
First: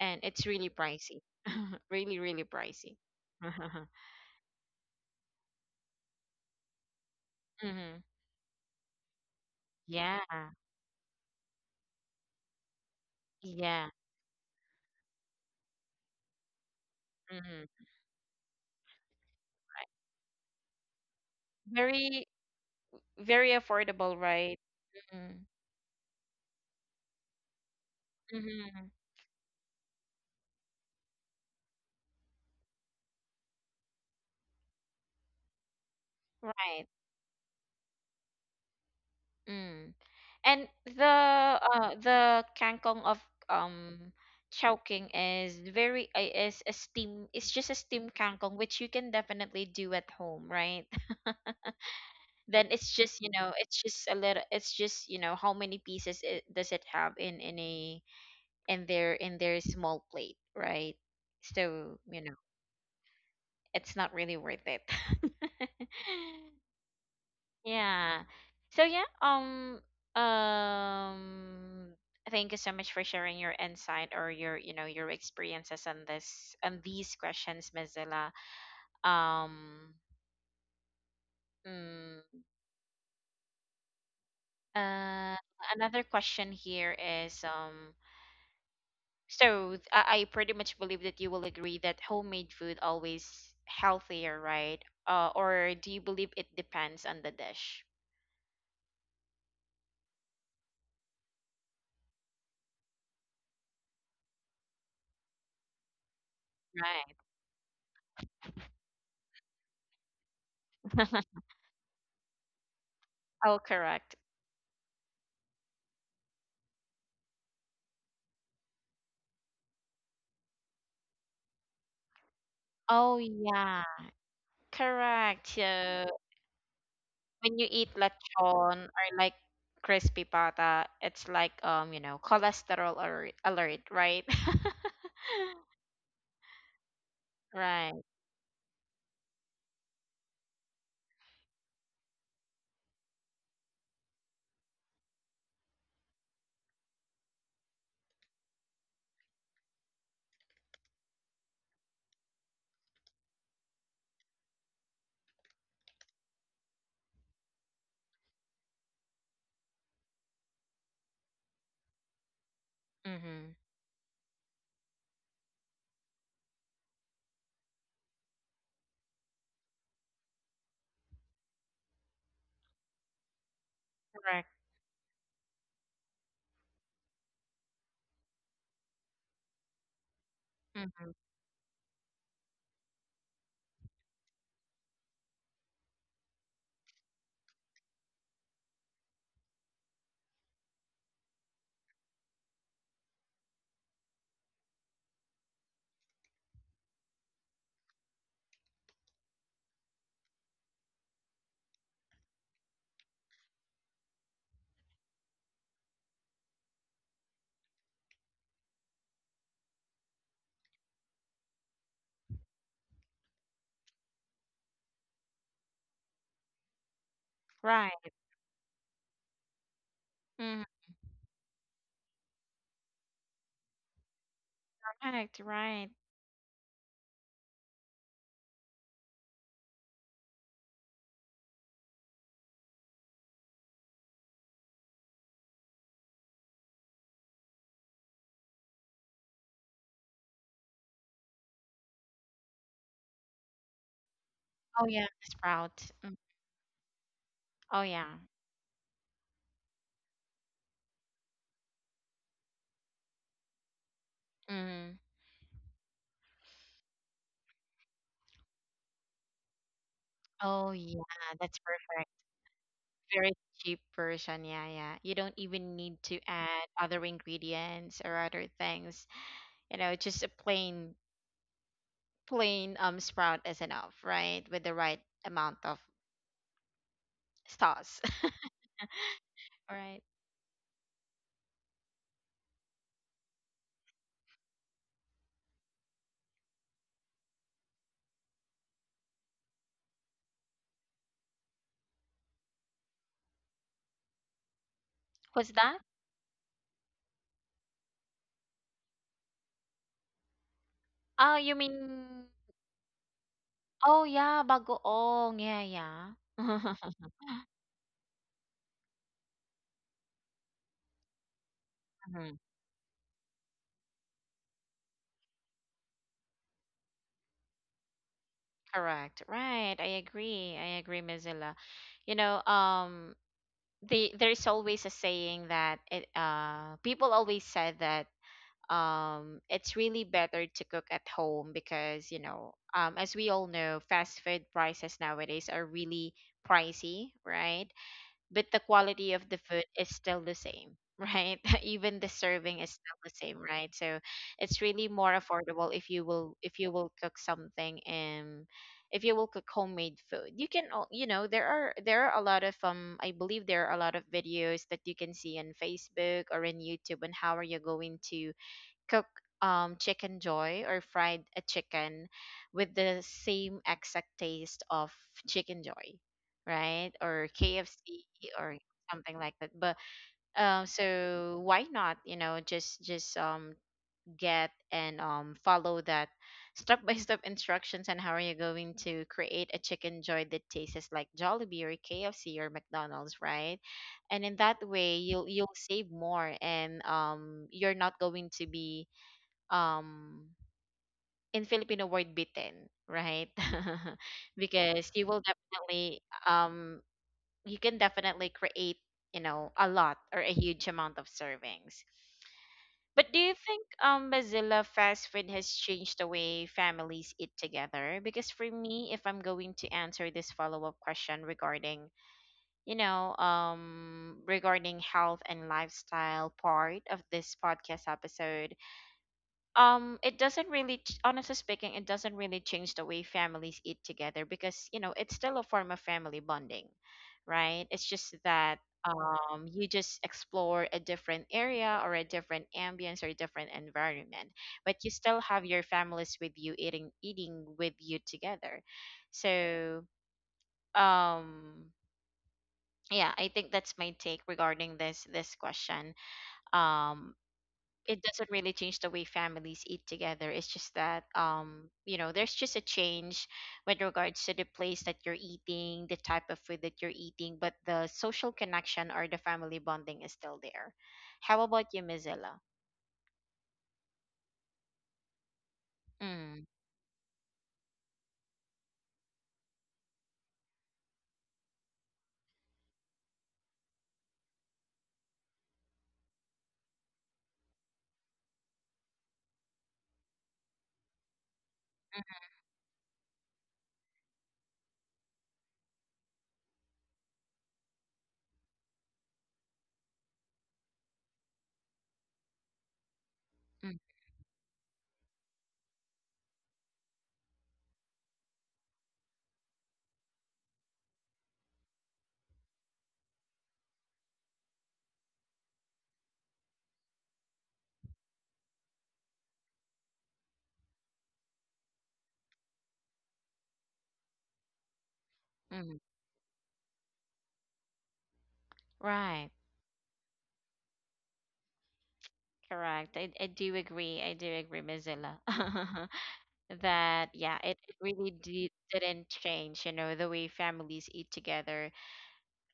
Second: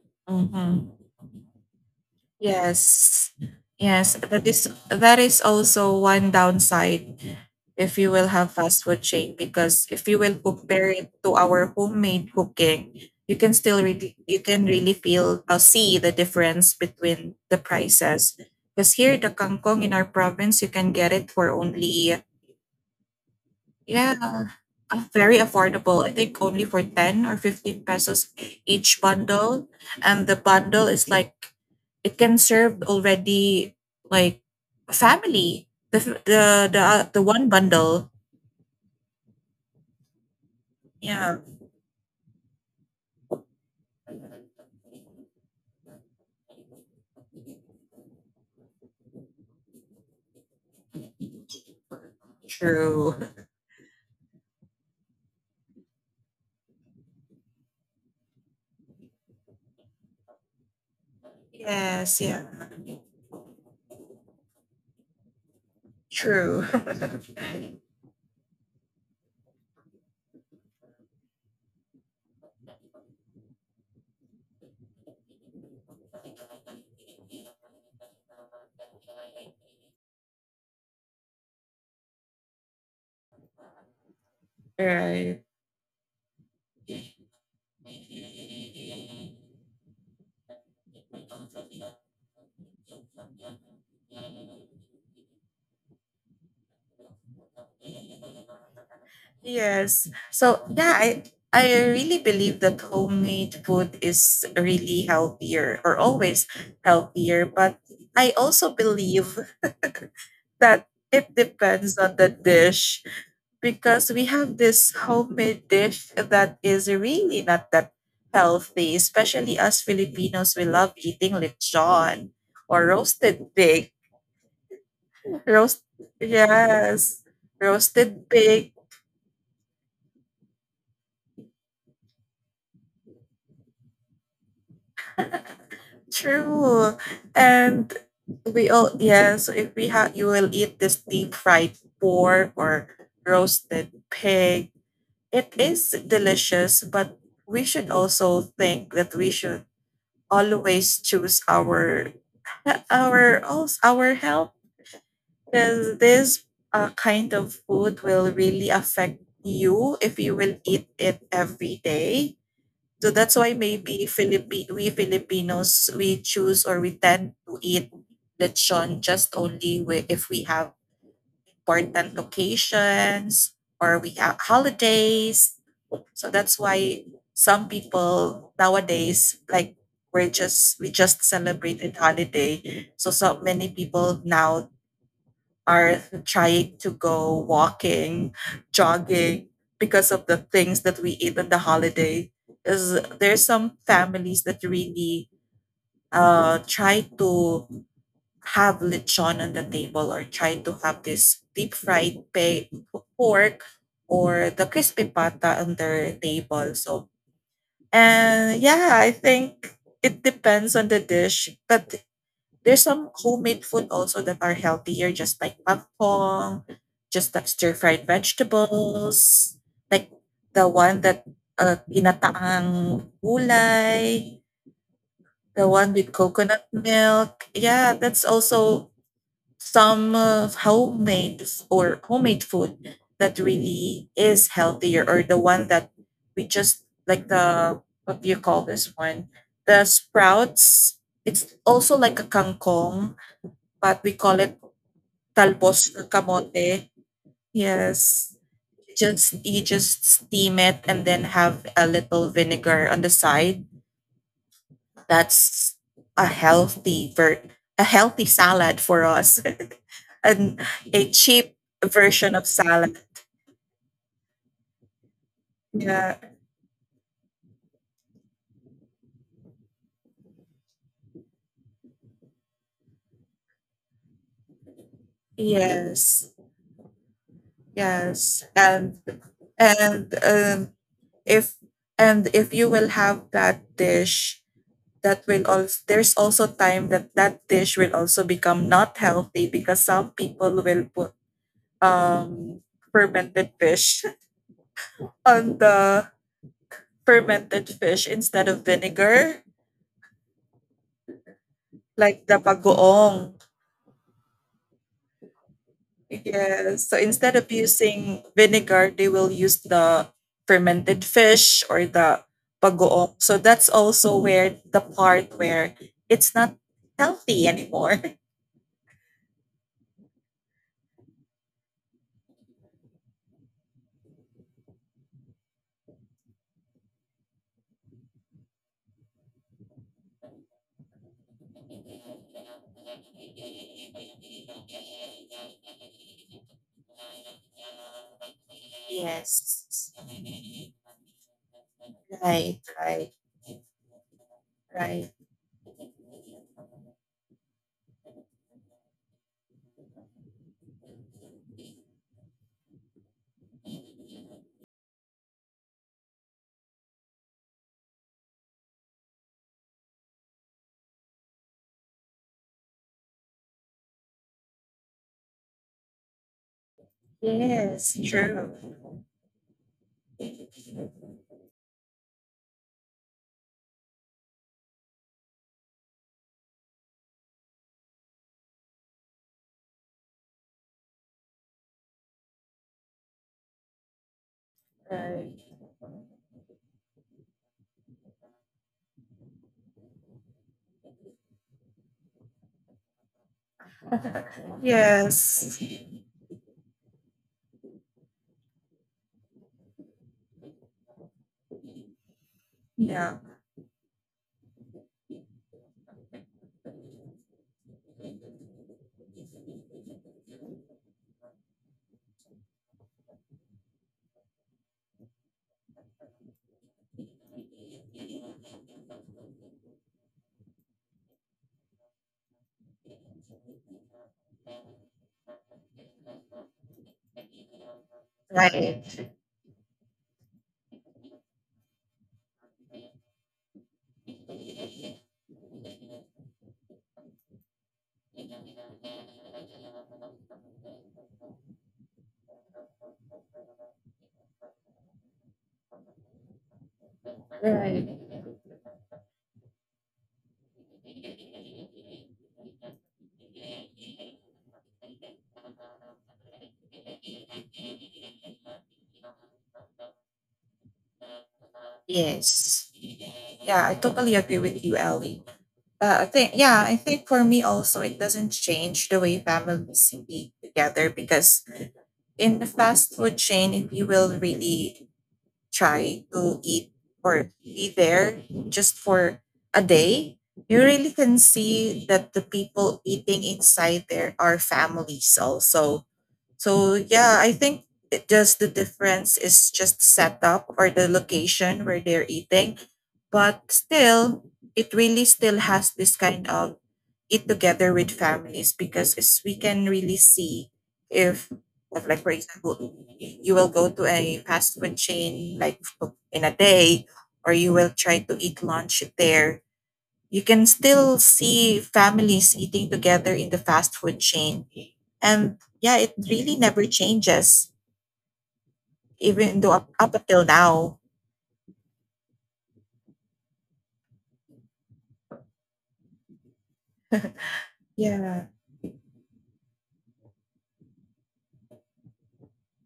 Speaker 1: and it's really
Speaker 2: Mm-hmm.
Speaker 1: pricey, *laughs* really really pricey.
Speaker 2: Yes.
Speaker 1: *laughs*
Speaker 2: Yes. That is also one downside
Speaker 1: Hmm.
Speaker 2: if you will have fast food chain because if you
Speaker 1: Yeah,
Speaker 2: will compare it to our homemade cooking you can still
Speaker 1: yeah.
Speaker 2: really you can really feel see the difference between the
Speaker 1: Hmm.
Speaker 2: prices because here the kangkong in our province you can get it for only
Speaker 1: Very very
Speaker 2: yeah,
Speaker 1: affordable, right?
Speaker 2: very affordable, I think only for 10 or 15 pesos
Speaker 1: Mm-hmm.
Speaker 2: each bundle, and the bundle is like it can serve already like a family the f-
Speaker 1: Right.
Speaker 2: the one bundle.
Speaker 1: Mm. And
Speaker 2: Yeah.
Speaker 1: the kangkong of um Chowking is very is a steam it's just a steam kangkong which you can definitely do at home, right? *laughs* Then it's just,
Speaker 2: True.
Speaker 1: you know, it's just a little you know, how many pieces does it have in a in their small plate, right? So,
Speaker 2: Yes,
Speaker 1: you know,
Speaker 2: yeah.
Speaker 1: it's not really worth it. *laughs*
Speaker 2: True.
Speaker 1: Yeah. So yeah, um thank you so much for sharing your insight or your, you know, your experiences on this on these questions, Mozilla. Um mm,
Speaker 2: *laughs*
Speaker 1: uh
Speaker 2: Right.
Speaker 1: Another question here is so I pretty much believe that you will agree that homemade food always healthier, right? Or do you believe it depends on the dish?
Speaker 2: Yes. So yeah, I really believe that homemade food is really healthier or always
Speaker 1: Right.
Speaker 2: healthier, but I also believe that it
Speaker 1: *laughs*
Speaker 2: depends on the dish
Speaker 1: Oh,
Speaker 2: because
Speaker 1: correct.
Speaker 2: we have this homemade dish that is really not that healthy, especially us Filipinos, we love eating lechon or
Speaker 1: Oh,
Speaker 2: roasted
Speaker 1: yeah.
Speaker 2: pig.
Speaker 1: Correct.
Speaker 2: Roast,
Speaker 1: So
Speaker 2: yes,
Speaker 1: when you eat
Speaker 2: roasted pig.
Speaker 1: lechon or like crispy pata, it's like you know, cholesterol alert, alert right? *laughs*
Speaker 2: True. And
Speaker 1: Right.
Speaker 2: we all, yeah, so if we have, you will eat this deep fried pork or roasted pig. It is delicious, but we should also think that we should always choose our also our health because this kind of food will really affect you if you will eat it every day. So that's
Speaker 1: Mm-hmm.
Speaker 2: why maybe Philippi we Filipinos we choose or we tend to eat lechon just only if we have important occasions or we have
Speaker 1: Correct.
Speaker 2: holidays. So that's why some people nowadays like we're just we
Speaker 1: Mm-hmm.
Speaker 2: just celebrated holiday. So so many people now are trying to go walking, jogging because of the things that we eat on the holiday. Is there's some families that really try to have lechon on the table or try to have this pork or the crispy pata on their table. So and yeah, I think it depends on the dish, but there's some homemade food also that are healthier, just like pangpong, just like stir
Speaker 1: Right.
Speaker 2: fried vegetables, like the
Speaker 1: Mm-hmm.
Speaker 2: one that ginataang gulay,
Speaker 1: Correct.
Speaker 2: the one
Speaker 1: Right.
Speaker 2: with coconut milk. Yeah, that's also some homemade f- or homemade food that really is healthier, or the one that we just like the what do you call this one? The sprouts. It's also like a kangkong but we call it
Speaker 1: Oh yeah,
Speaker 2: talbos
Speaker 1: sprout.
Speaker 2: or
Speaker 1: Mm.
Speaker 2: kamote.
Speaker 1: Oh yeah.
Speaker 2: Yes. Just you just steam it and then have a little vinegar on the side.
Speaker 1: Mm-hmm.
Speaker 2: That's a a healthy salad for us *laughs* and
Speaker 1: Oh yeah,
Speaker 2: a cheap
Speaker 1: that's perfect.
Speaker 2: version of salad.
Speaker 1: Very cheap version. Yeah, yeah. You don't even need
Speaker 2: Yeah.
Speaker 1: to add other ingredients or other things. You know, just a plain plain sprout is enough, right? With the right amount of
Speaker 2: Yes.
Speaker 1: stars. *laughs*
Speaker 2: Yes. And
Speaker 1: Right.
Speaker 2: and if and if you will have that dish that will also there's also time that that dish will also become not healthy because some people will put um fermented fish *laughs*
Speaker 1: What's
Speaker 2: on
Speaker 1: that?
Speaker 2: the fermented fish instead of vinegar
Speaker 1: Oh, you
Speaker 2: like
Speaker 1: mean
Speaker 2: the pagoong.
Speaker 1: oh yeah, bagoong. Yeah, yeah.
Speaker 2: Yes,
Speaker 1: *laughs*
Speaker 2: so instead of using vinegar they will use the fermented fish or the
Speaker 1: Mhm.
Speaker 2: pagoong, so that's also where the part where it's not healthy anymore. *laughs*
Speaker 1: Correct. Right. I agree. I agree, Mozilla. You know, there's always a saying that it people always said that it's really better to cook at home because, you know, um, as we all know, fast food prices nowadays are really pricey, right? But the quality of the food is
Speaker 2: Yes.
Speaker 1: still the same, right? *laughs* Even the serving
Speaker 2: Right,
Speaker 1: is still the
Speaker 2: right,
Speaker 1: same, right? So it's really
Speaker 2: right.
Speaker 1: more affordable if you will cook something, and if you will cook homemade food you can you know, there are a lot of I believe there are a lot of videos that you can see on Facebook or in YouTube on how are you going to cook chicken joy or fried a chicken with the same exact taste of chicken joy, right? Or KFC
Speaker 2: Yes, true.
Speaker 1: or something like that. But so why not, you know, just get and follow that step by step instructions on how are you going to create a chicken joy that tastes like Jollibee or KFC or McDonald's, right? And in that way
Speaker 2: Uh,
Speaker 1: you'll save more, and you're not going to be um in Filipino word bitten, right? *laughs* Because you will
Speaker 2: yes.
Speaker 1: definitely you can definitely create, you know, a lot or a huge amount of servings. But
Speaker 2: Yeah.
Speaker 1: do you think Mozilla, fast food has changed the way families eat together? Because for me, if I'm going to answer this follow-up question regarding, you know, regarding health and lifestyle part of this podcast episode, it doesn't really honestly speaking, it doesn't really change the way families eat together, because you know it's still a form of family bonding, right? It's just that
Speaker 2: Right.
Speaker 1: you just explore a different area or a different ambience or a different environment, but you still have your families with you eating with you together. So um yeah, I think that's my take regarding this question. um it
Speaker 2: Right.
Speaker 1: doesn't really change the way families eat together. It's just that you know, there's just a change with regards to the place that you're eating, the type of food that you're eating, but the social connection or the family bonding is still there. How about you, Mizilla?
Speaker 2: Yes. Yeah, I totally agree with you, Ellie. I think
Speaker 1: Mm,
Speaker 2: yeah, I think for me also it doesn't change the way families speak together because in the fast food chain, if you will really try to eat or be there just for a day, you really can see that the people eating inside there are families also. So yeah, I think it just the difference is just setup or the location where they're eating. But
Speaker 1: mm,
Speaker 2: still, it really still has this kind of eat together with families because it's, we can really see if if like for example you will go to a fast food chain like in a day or you will try to eat lunch there you can still see families eating together in the fast food chain. And yeah,
Speaker 1: mm.
Speaker 2: it really never changes, even
Speaker 1: Right.
Speaker 2: though up until now.
Speaker 1: Correct. I do agree. I do agree, Mizilla. *laughs* That yeah, it really
Speaker 2: Yeah.
Speaker 1: didn't change, you know, the way families eat together.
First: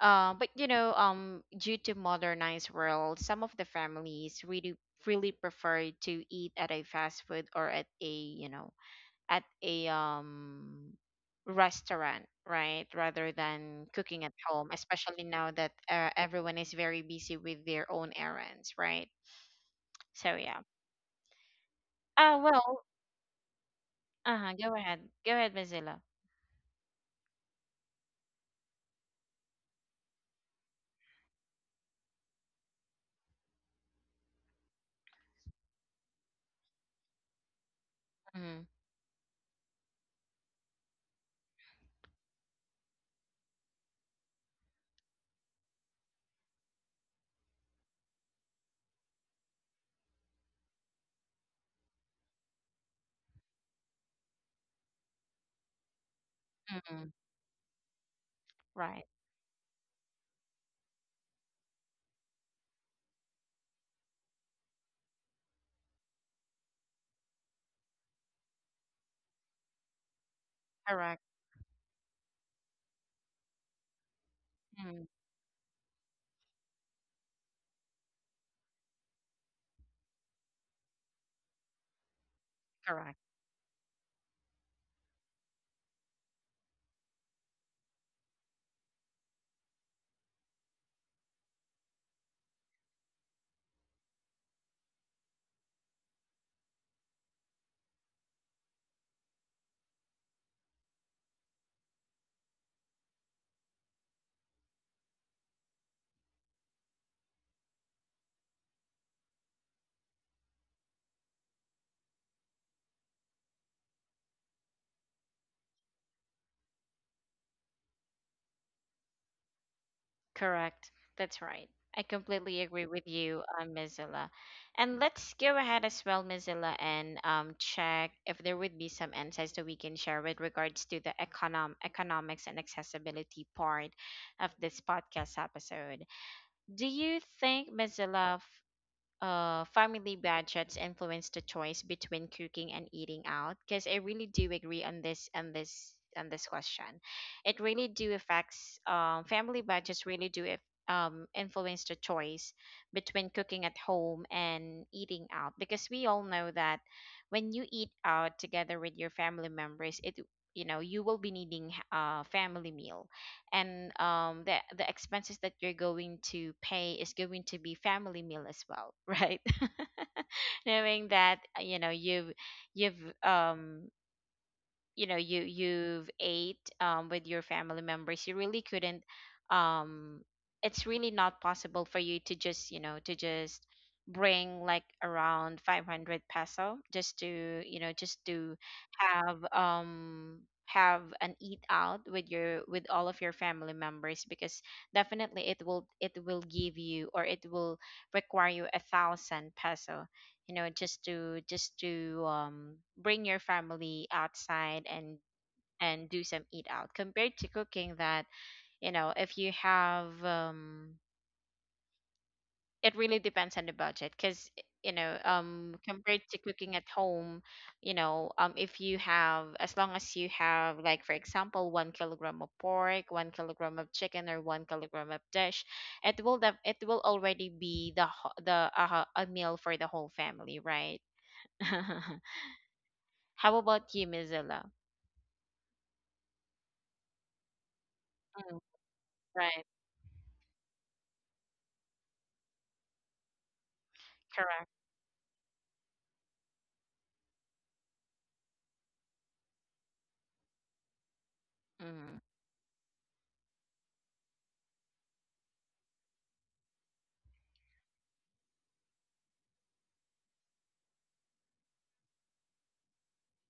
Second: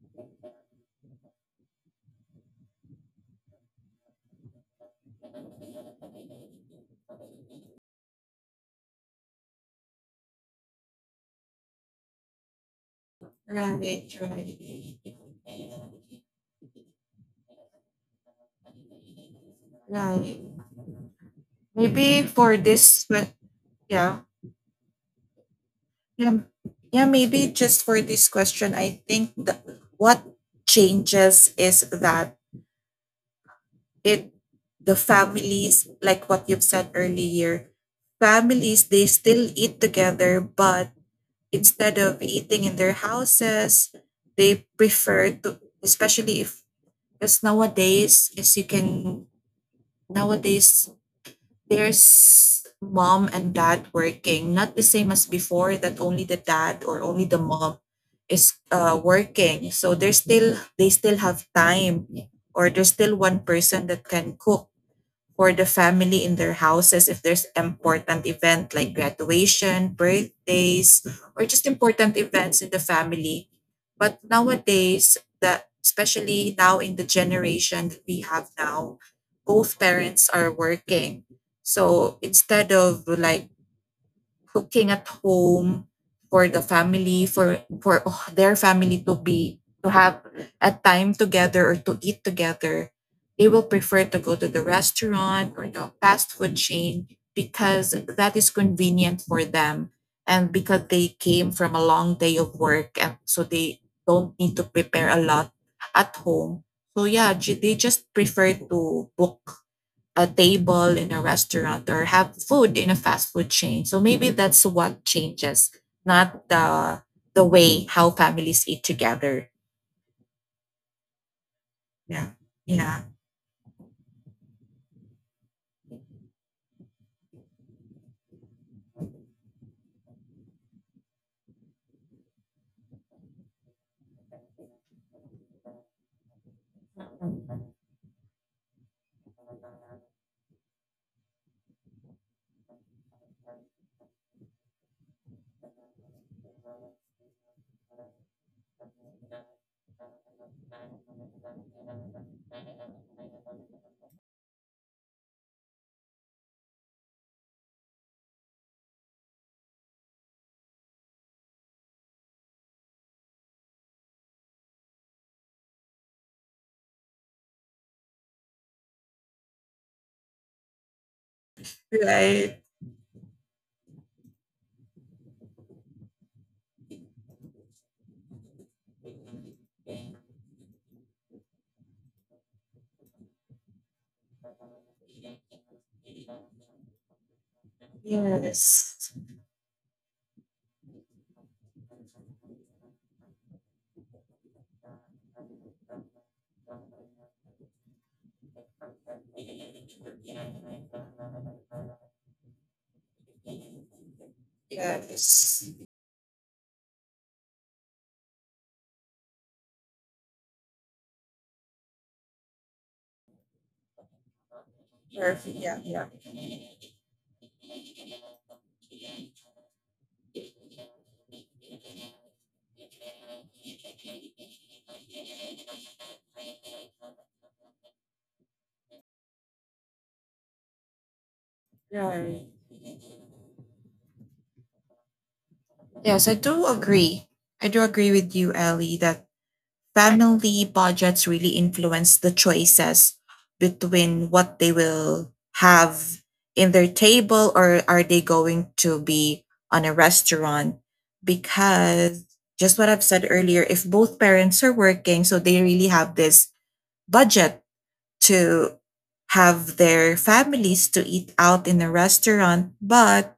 Speaker 1: But you know, due to modernized world, some of the families really really prefer to eat at a fast food or at a you know at a restaurant, right, rather than
Speaker 2: Right,
Speaker 1: cooking at home.
Speaker 2: right,
Speaker 1: Especially now that everyone is very busy with their own errands, right? So
Speaker 2: right.
Speaker 1: yeah.
Speaker 2: Maybe
Speaker 1: Oh
Speaker 2: for
Speaker 1: well.
Speaker 2: this, yeah,
Speaker 1: Uh huh. Go ahead. Go ahead, Mozilla.
Speaker 2: yeah, yeah. maybe just for this question, I think what changes is that it the families, like what you've said earlier,
Speaker 1: Mm-hmm.
Speaker 2: families they still eat together, but instead of eating in their houses, they prefer to, especially if, because nowadays, as you can, nowadays, there's mom and dad working, not the same as before that only the dad
Speaker 1: Mm-hmm.
Speaker 2: or only the mom is
Speaker 1: Right.
Speaker 2: working. So there's still, they still have time or there's still one person that can cook for the family in their houses if there's important event like graduation, birthdays,
Speaker 1: Correct.
Speaker 2: or just important events in the family. But
Speaker 1: Mm,
Speaker 2: nowadays, that especially now in the generation that we have now, both parents are working. So instead of
Speaker 1: correct.
Speaker 2: cooking at home for the family for their family to be to have a time together or to eat together, they will prefer to go to the restaurant or the fast food chain because that is convenient for them, and because they came from a long day of work and so they don't need to prepare a lot at home. So yeah, they just prefer to book a table in a restaurant or have food in a fast food chain. So maybe that's what changes, not the way how families eat together.
Speaker 1: Correct. That's right. I
Speaker 2: Yeah.
Speaker 1: completely agree with
Speaker 2: Yeah.
Speaker 1: you, Ms. Zilla. And let's go ahead as well, Miss Zilla, and check if there would be some insights that we can share with regards to the economics and accessibility part of this podcast episode. Do you think, Miss Zilla, family budgets influence the choice between cooking and eating out? Because I really do agree on this on this on this question. It really do affects family budgets really do if, influence the choice between cooking at home and eating out, because we all know that when you eat out together with your family members, it you know, you will be needing family meal, and the expenses that you're going to pay is going to be family meal as well. *laughs* Right, knowing that
Speaker 2: Right.
Speaker 1: you've um you you've ate with your family members, you really couldn't um it's really not possible for you to just you know to just bring like around 500 peso just to you know just to
Speaker 2: Yes.
Speaker 1: have um have an eat out with your with all of your family members, because definitely it will give you, or it will require you 1,000 peso, you know, just to bring your family outside
Speaker 2: Yeah, it's
Speaker 1: and do some eat out, compared to cooking that, you know, if you have it really depends on the budget. Because you know
Speaker 2: perfect. Yeah, yeah.
Speaker 1: compared to cooking at home, you know if you have, as long as you have like for example 1 kilogram of pork, 1 kilogram of chicken, or 1 kilogram of dish, it will it will already be the ho- the a meal for the whole family, right? *laughs*
Speaker 2: Right.
Speaker 1: How about you, Mozilla?
Speaker 2: Yes, I do agree. I do agree with
Speaker 1: Mm,
Speaker 2: you, Ellie, that
Speaker 1: right,
Speaker 2: family budgets really influence the choices between
Speaker 1: correct.
Speaker 2: what they will have in their table, or are they going to be on a restaurant,
Speaker 1: Mm,
Speaker 2: because just what I've said earlier, if both parents are working, so they really have this budget to have their families to eat out in a restaurant. But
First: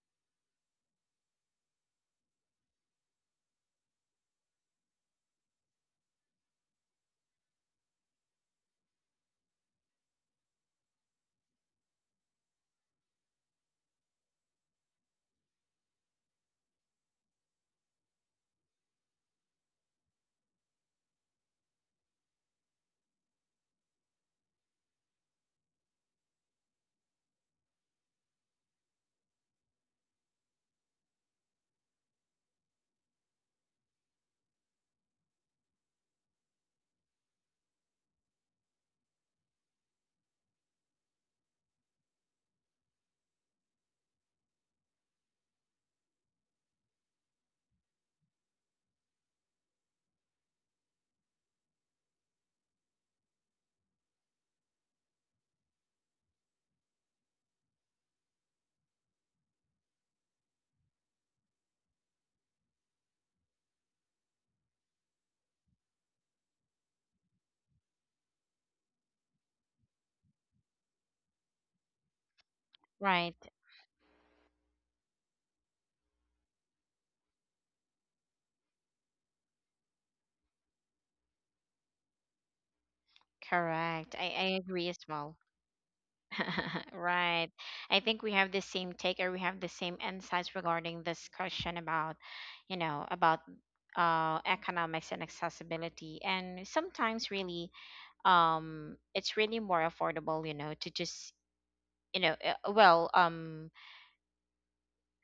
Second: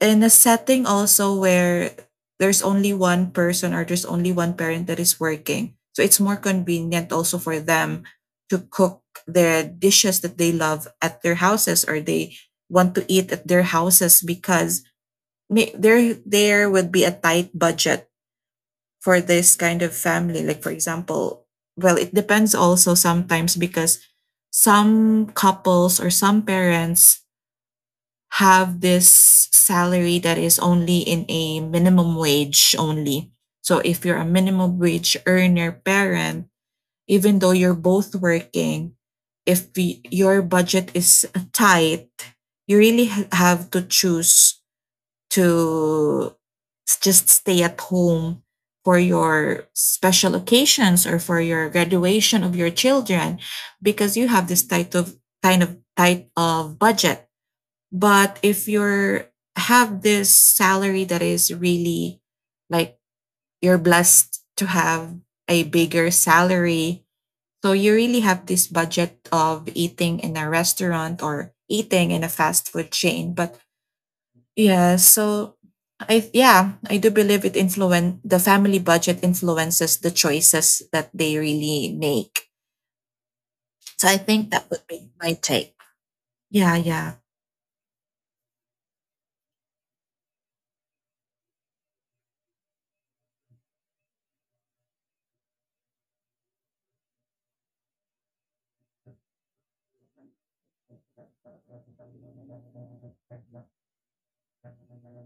Speaker 2: in a setting also where there's only one person or there's only one parent that is working, so it's more convenient also for them to cook the dishes that they love at their houses, or they want to eat at their houses because may, there would be a tight budget for this kind of family. Like for example, well, it depends also sometimes because some couples or some parents have this salary that is only in a minimum wage only. So if you're a minimum wage earner parent, even though you're both working, if your budget is tight, you really have to choose to just stay at home for your special occasions or for your graduation of your children, because you have this tight of kind of tight of budget. But if you're have this salary that is really like you're blessed to have a bigger salary, so you really have this budget of eating in a restaurant or eating in a fast food chain.
Speaker 1: right,
Speaker 2: But yeah, so I, yeah, I do believe it influence the family budget influences the choices that they really make. So I
Speaker 1: I
Speaker 2: think that would
Speaker 1: agree as
Speaker 2: be my
Speaker 1: well.
Speaker 2: take. Yeah,
Speaker 1: *laughs*
Speaker 2: yeah.
Speaker 1: Right. I think we have the same take or we have the same insights regarding this question about, you know, about economics and accessibility. And sometimes really it's really more affordable, you know, to just you know,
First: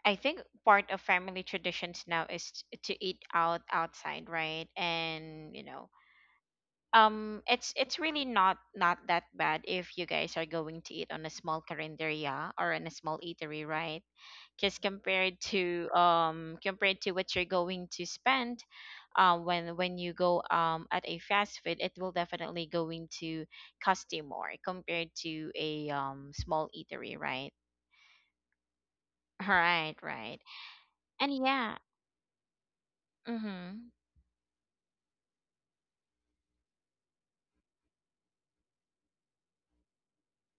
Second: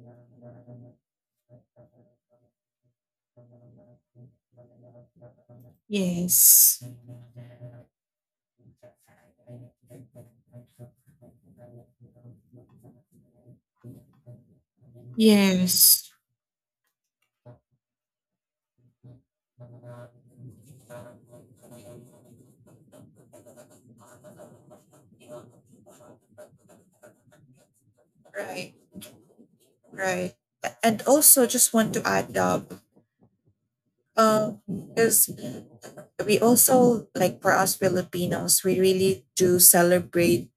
Speaker 1: I think part of family traditions now is to eat out outside, right? And you know,
Speaker 2: Yes.
Speaker 1: it's really not not that bad if you guys are going to eat on a small carinderia or in a small eatery, right? Because compared to
Speaker 2: Yes.
Speaker 1: compared to what you're going to spend when you go at a fast food, it will definitely going to cost you more compared to a small eatery, right?
Speaker 2: Right.
Speaker 1: *laughs* Right,
Speaker 2: Right.
Speaker 1: right.
Speaker 2: And
Speaker 1: And
Speaker 2: also just
Speaker 1: yeah.
Speaker 2: want to add up
Speaker 1: Mm-hmm.
Speaker 2: because we also, like for us Filipinos, we really do celebrate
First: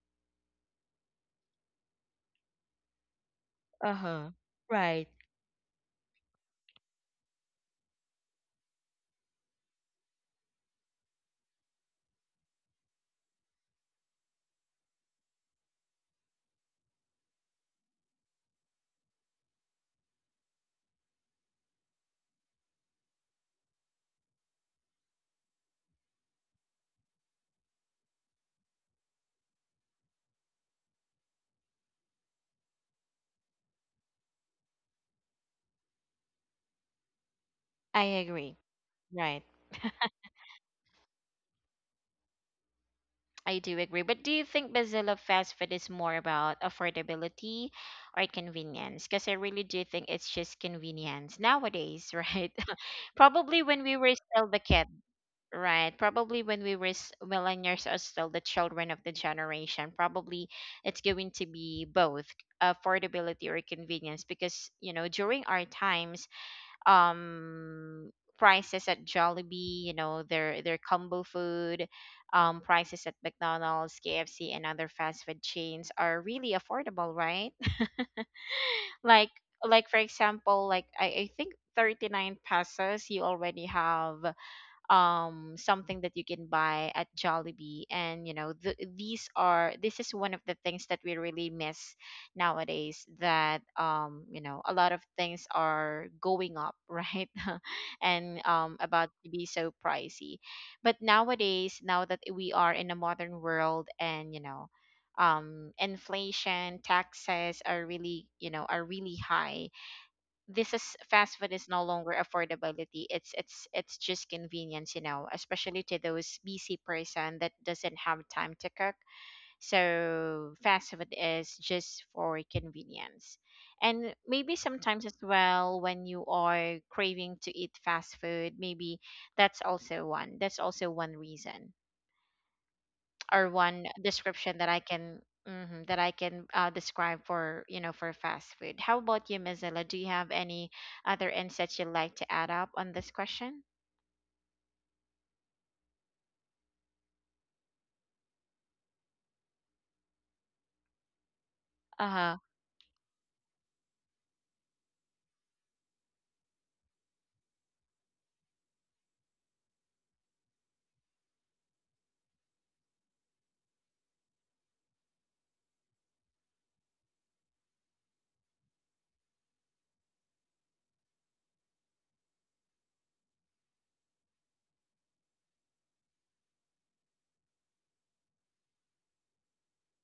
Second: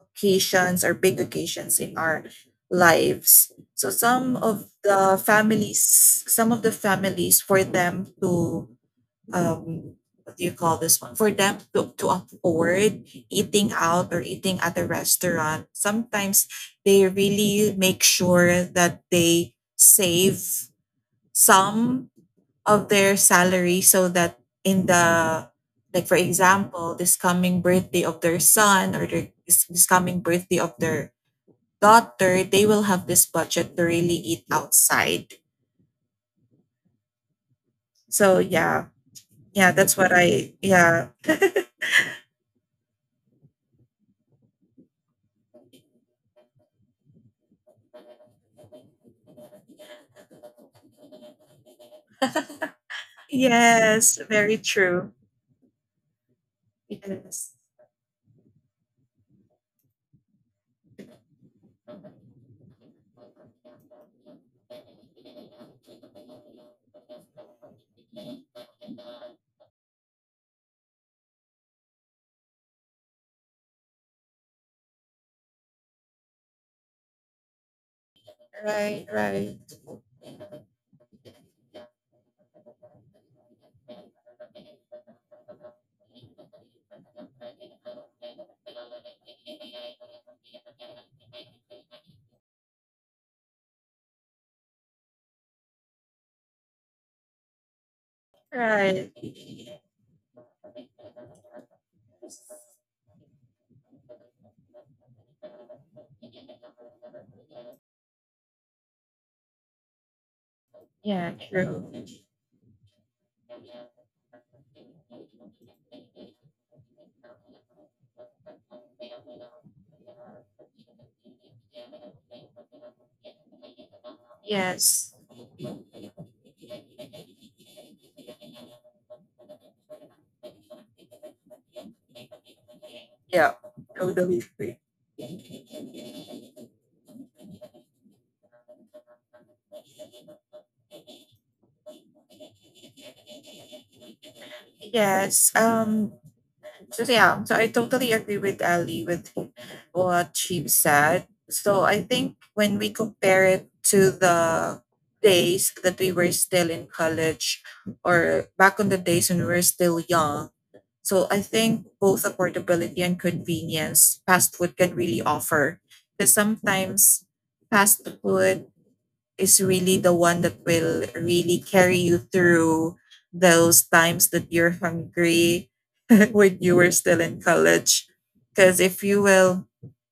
Speaker 2: occasions or big occasions in our lives. So
Speaker 1: Uh-huh.
Speaker 2: some of
Speaker 1: Right,
Speaker 2: the families, some of the families for them to um what do you call this one? For them to afford eating out or eating at a restaurant, sometimes they really make sure that they save some of their salary so that in the, like for example, this coming birthday of their son, or their, this coming birthday of their daughter, they will have this budget to really eat outside.
Speaker 1: I
Speaker 2: So
Speaker 1: agree.
Speaker 2: yeah,
Speaker 1: Right.
Speaker 2: yeah, that's what i, yeah. *laughs*
Speaker 1: I do agree. But do you think Bazilla fast food is more about affordability or convenience? Because I really do think it's just convenience nowadays, right? *laughs* Probably when we were
Speaker 2: Yes,
Speaker 1: still
Speaker 2: very
Speaker 1: the kid,
Speaker 2: true.
Speaker 1: right? Probably when we were
Speaker 2: Yes.
Speaker 1: millennials are still the children of the generation. Probably it's going to be both affordability or convenience because, you know, during our times, um prices at Jollibee, you know, their combo food, prices at McDonald's, KFC and other fast food chains are really affordable, right? *laughs* Like like for example, I think 39 pesos you already have something that you can buy at Jollibee, and you know th- these are this is one of the things that we really miss nowadays. That You know, a lot of things are going up, *laughs* right, *laughs* and
Speaker 2: Right.
Speaker 1: about to be so pricey. But nowadays, now that we are in a modern world, and inflation, taxes are really, are really high. This is
Speaker 2: Yeah,
Speaker 1: Fast food is
Speaker 2: true.
Speaker 1: no longer affordability, it's just convenience, you know, especially to those busy person that doesn't have time to cook. So fast food is just for convenience. And maybe sometimes
Speaker 2: Yes.
Speaker 1: as well, when you are craving to eat fast food, maybe that's also one, reason or
Speaker 2: Yeah,
Speaker 1: one
Speaker 2: totally
Speaker 1: description that
Speaker 2: free.
Speaker 1: I can, mhm, that I can, describe for, for fast food. How about you, Mozilla? Do you have any other insights you'd like to add up on this question?
Speaker 2: Yes. So yeah, so I totally agree with Ali with what she said. So I
Speaker 1: Uh
Speaker 2: think
Speaker 1: huh.
Speaker 2: when we compare it to the days that we were still in college or back on the days when we were still young, so I think both affordability and convenience fast food can really offer. Because sometimes fast food is really the one that will really carry you through those times that you're hungry *laughs* when you were still in college. Because if you will,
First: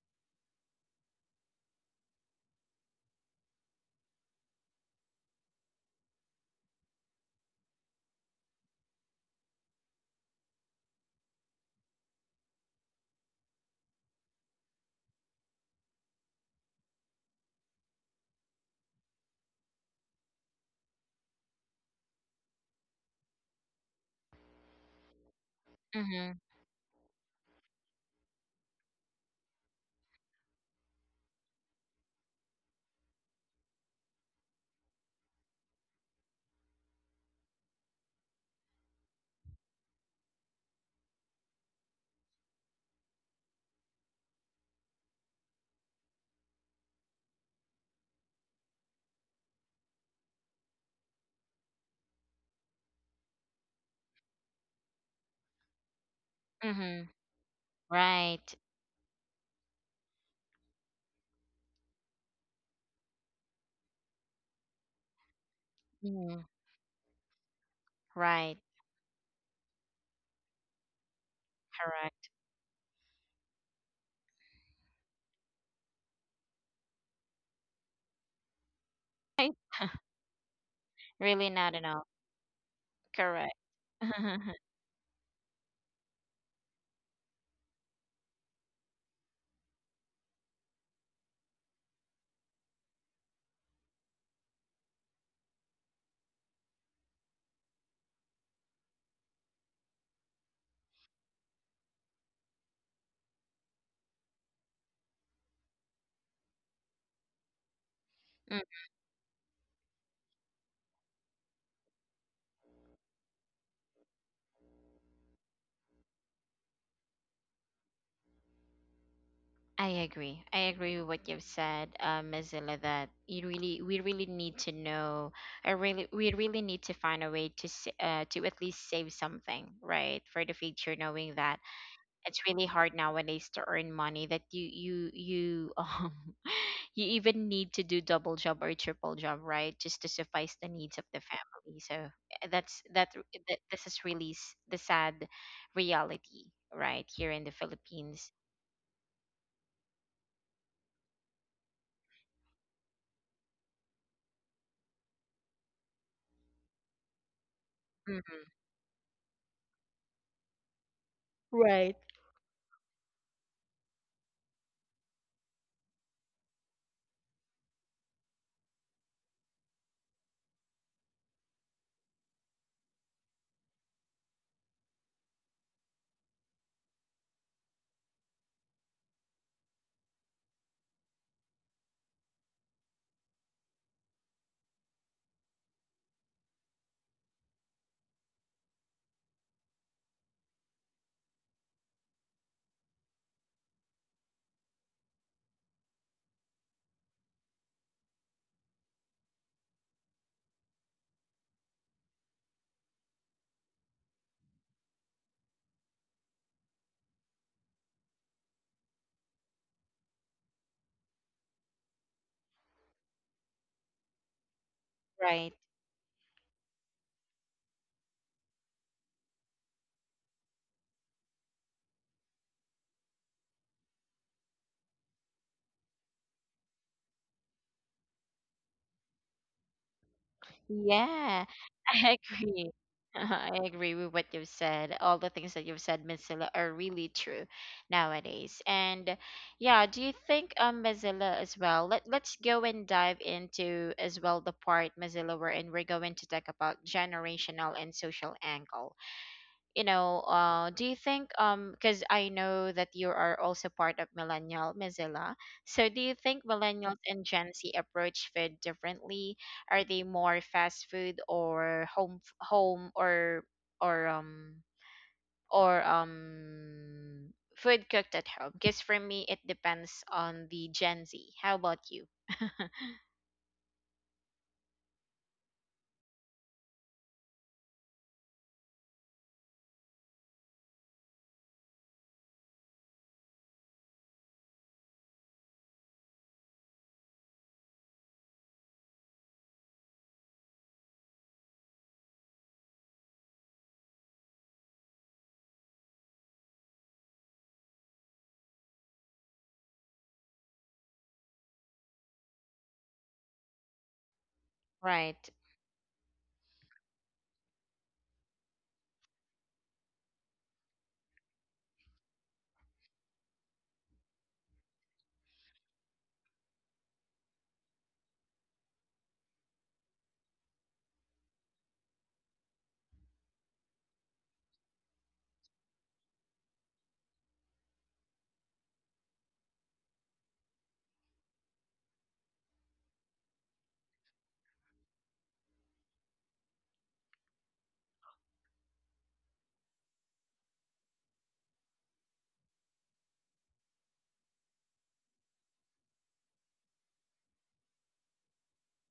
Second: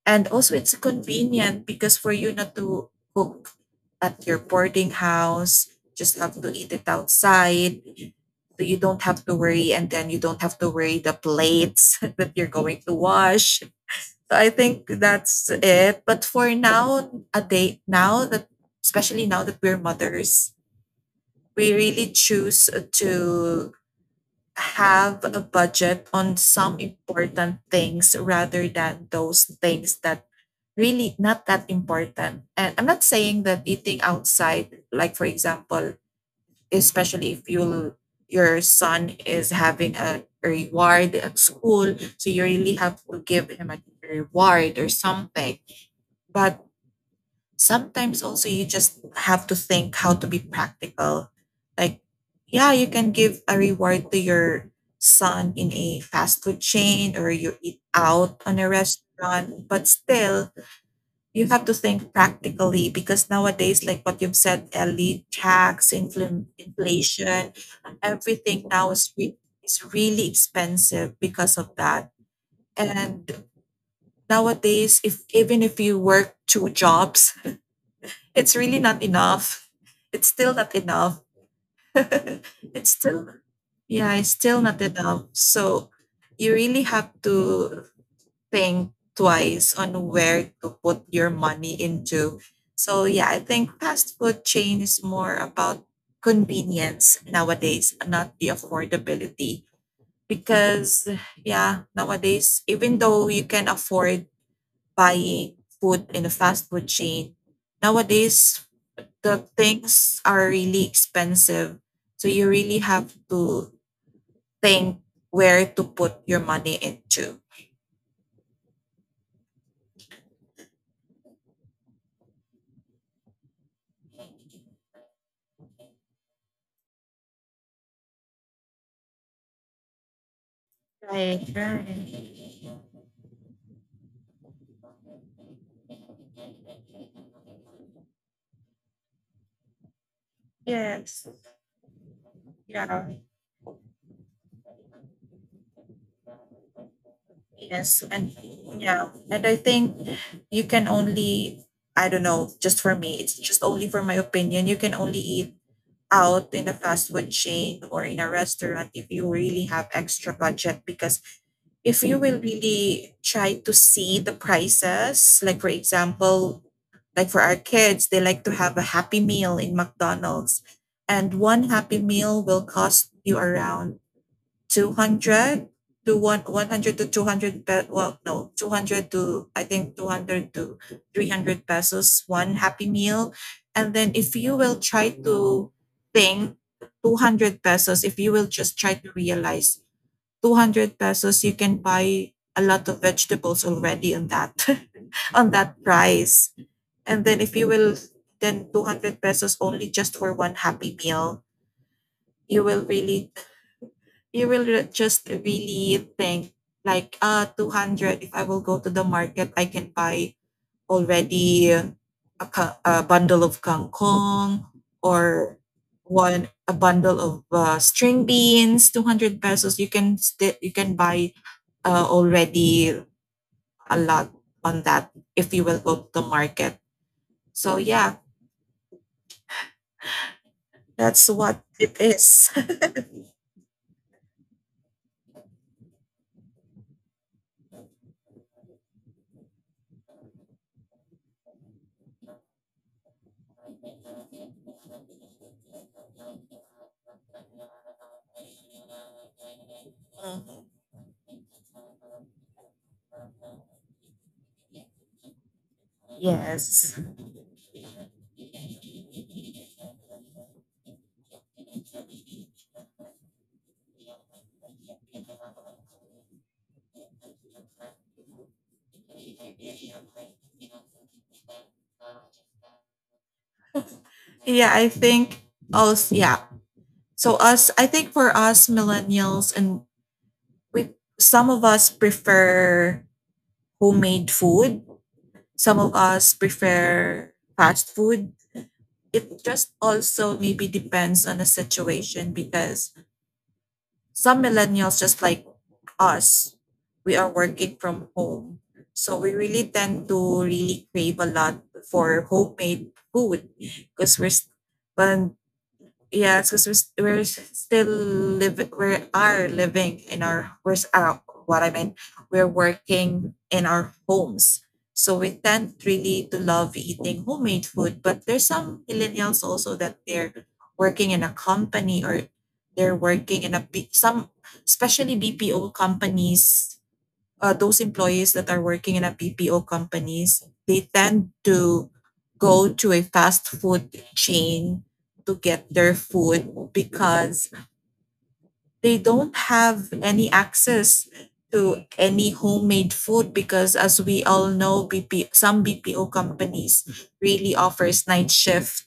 Speaker 2: and also it's convenient because for you not to cook at your boarding house, just have to eat it outside. So you don't have to worry, and then you don't have to worry the plates *laughs* that you're going to wash. So I think that's it. But for now, a day now that especially now that we're mothers, we really choose to have a budget on
Speaker 1: Mhm.
Speaker 2: some important things rather than those things that really not that important. And I'm not saying that eating outside, like for example, especially if you, your son is having a reward at school, so you really have to give him a reward or something. But sometimes also you just have to think how to be practical. Like, yeah, you can give a reward to your son in a fast food
Speaker 1: Mhm.
Speaker 2: chain or you eat out on
Speaker 1: Right.
Speaker 2: a restaurant, but still you have to think practically because nowadays, like what you've said, Ellie, tax,
Speaker 1: Mhm.
Speaker 2: inflation,
Speaker 1: Right.
Speaker 2: everything now is, is really expensive because of that.
Speaker 1: Correct.
Speaker 2: And nowadays, if even if you work two jobs, it's really not enough.
Speaker 1: *laughs*
Speaker 2: It's still not enough.
Speaker 1: Really not
Speaker 2: *laughs*
Speaker 1: enough.
Speaker 2: It's still,
Speaker 1: Correct.
Speaker 2: yeah, it's
Speaker 1: *laughs*
Speaker 2: still not enough. So you really have to think twice on where to put your money into. So yeah, I think fast food chain is more about convenience nowadays, not the affordability. Because yeah, nowadays, even though you can afford buying food in a fast food chain, nowadays the things are really expensive. So you really have to think where to put your money into.
Speaker 1: I agree. I agree with what you've said, Ms. Zilla, that we really need to know, or really, we really need to find a way to, to at least save something, right, for the future,
Speaker 2: Right,
Speaker 1: knowing that
Speaker 2: right.
Speaker 1: it's really hard nowadays to earn money, that *laughs* you even need to do double job or triple job, right, just to suffice the needs of
Speaker 2: Yes.
Speaker 1: the family. So that's
Speaker 2: Yeah.
Speaker 1: that. This is really the sad reality, right, here in the
Speaker 2: Yes. And
Speaker 1: Philippines.
Speaker 2: yeah. And I think you can only, I don't know, just for me, it's just only for my opinion, you can only eat out in a fast food chain or in a
Speaker 1: Mhm.
Speaker 2: restaurant if you really have extra budget. Because if
Speaker 1: Right.
Speaker 2: you will really try to see the prices, like for example, like for our kids, they like to have a happy meal in McDonald's. And one happy meal will cost you around 200 to one, 100 to 200, pe- well, no, 200 to, I think 200 to 300 pesos, one happy meal. And then if you will try to think 200 pesos, if you will just try to realize 200 pesos, you can buy a lot of vegetables already on that, *laughs* on that price. And then if you will then 200 pesos only just for one happy meal, you will really, you will just really think like 200, if I will go to the market, I can buy already a, a bundle of kangkong,
Speaker 1: Right.
Speaker 2: or one a bundle of string beans, 200 pesos you can you can buy already a lot on that if you will go to the market. So yeah, that's
Speaker 1: Yeah,
Speaker 2: what
Speaker 1: *laughs*
Speaker 2: it
Speaker 1: I
Speaker 2: is.
Speaker 1: agree. *laughs* I agree with what you've said. All the things that you've said, Miss Zilla, are really true nowadays. And yeah, do you think, Mozilla, as well? Let's go and dive into as well the part Mozilla we're in. We're going to talk about generational and social angle. You know, do you think, because I know that you are also part of Millennial Mozilla, so do you think Millennials
Speaker 2: Yes.
Speaker 1: and Gen Z approach food differently? Are they more fast food or home, or or um food cooked at home? Because for me, it depends on the Gen Z. How about you?
Speaker 2: Yeah, I think also yeah. So us, I think for us millennials and we, some of us prefer homemade food, some of us prefer fast food. It just also maybe depends on the situation because some millennials just like us, we are working from home. So we really tend to really crave a lot for homemade food because we're s-
Speaker 1: Right,
Speaker 2: when yes, because we're still living, we are living in our, we're, what I mean, we're working in our homes. So we tend really to love eating homemade food. But there's some millennials also that they're working in a company, or they're working in a, some, especially BPO companies, those employees that are working in a BPO companies, they tend to go to a fast food chain to get their food because they don't have any access to any homemade food because as we all know BP some BPO companies really offers night shift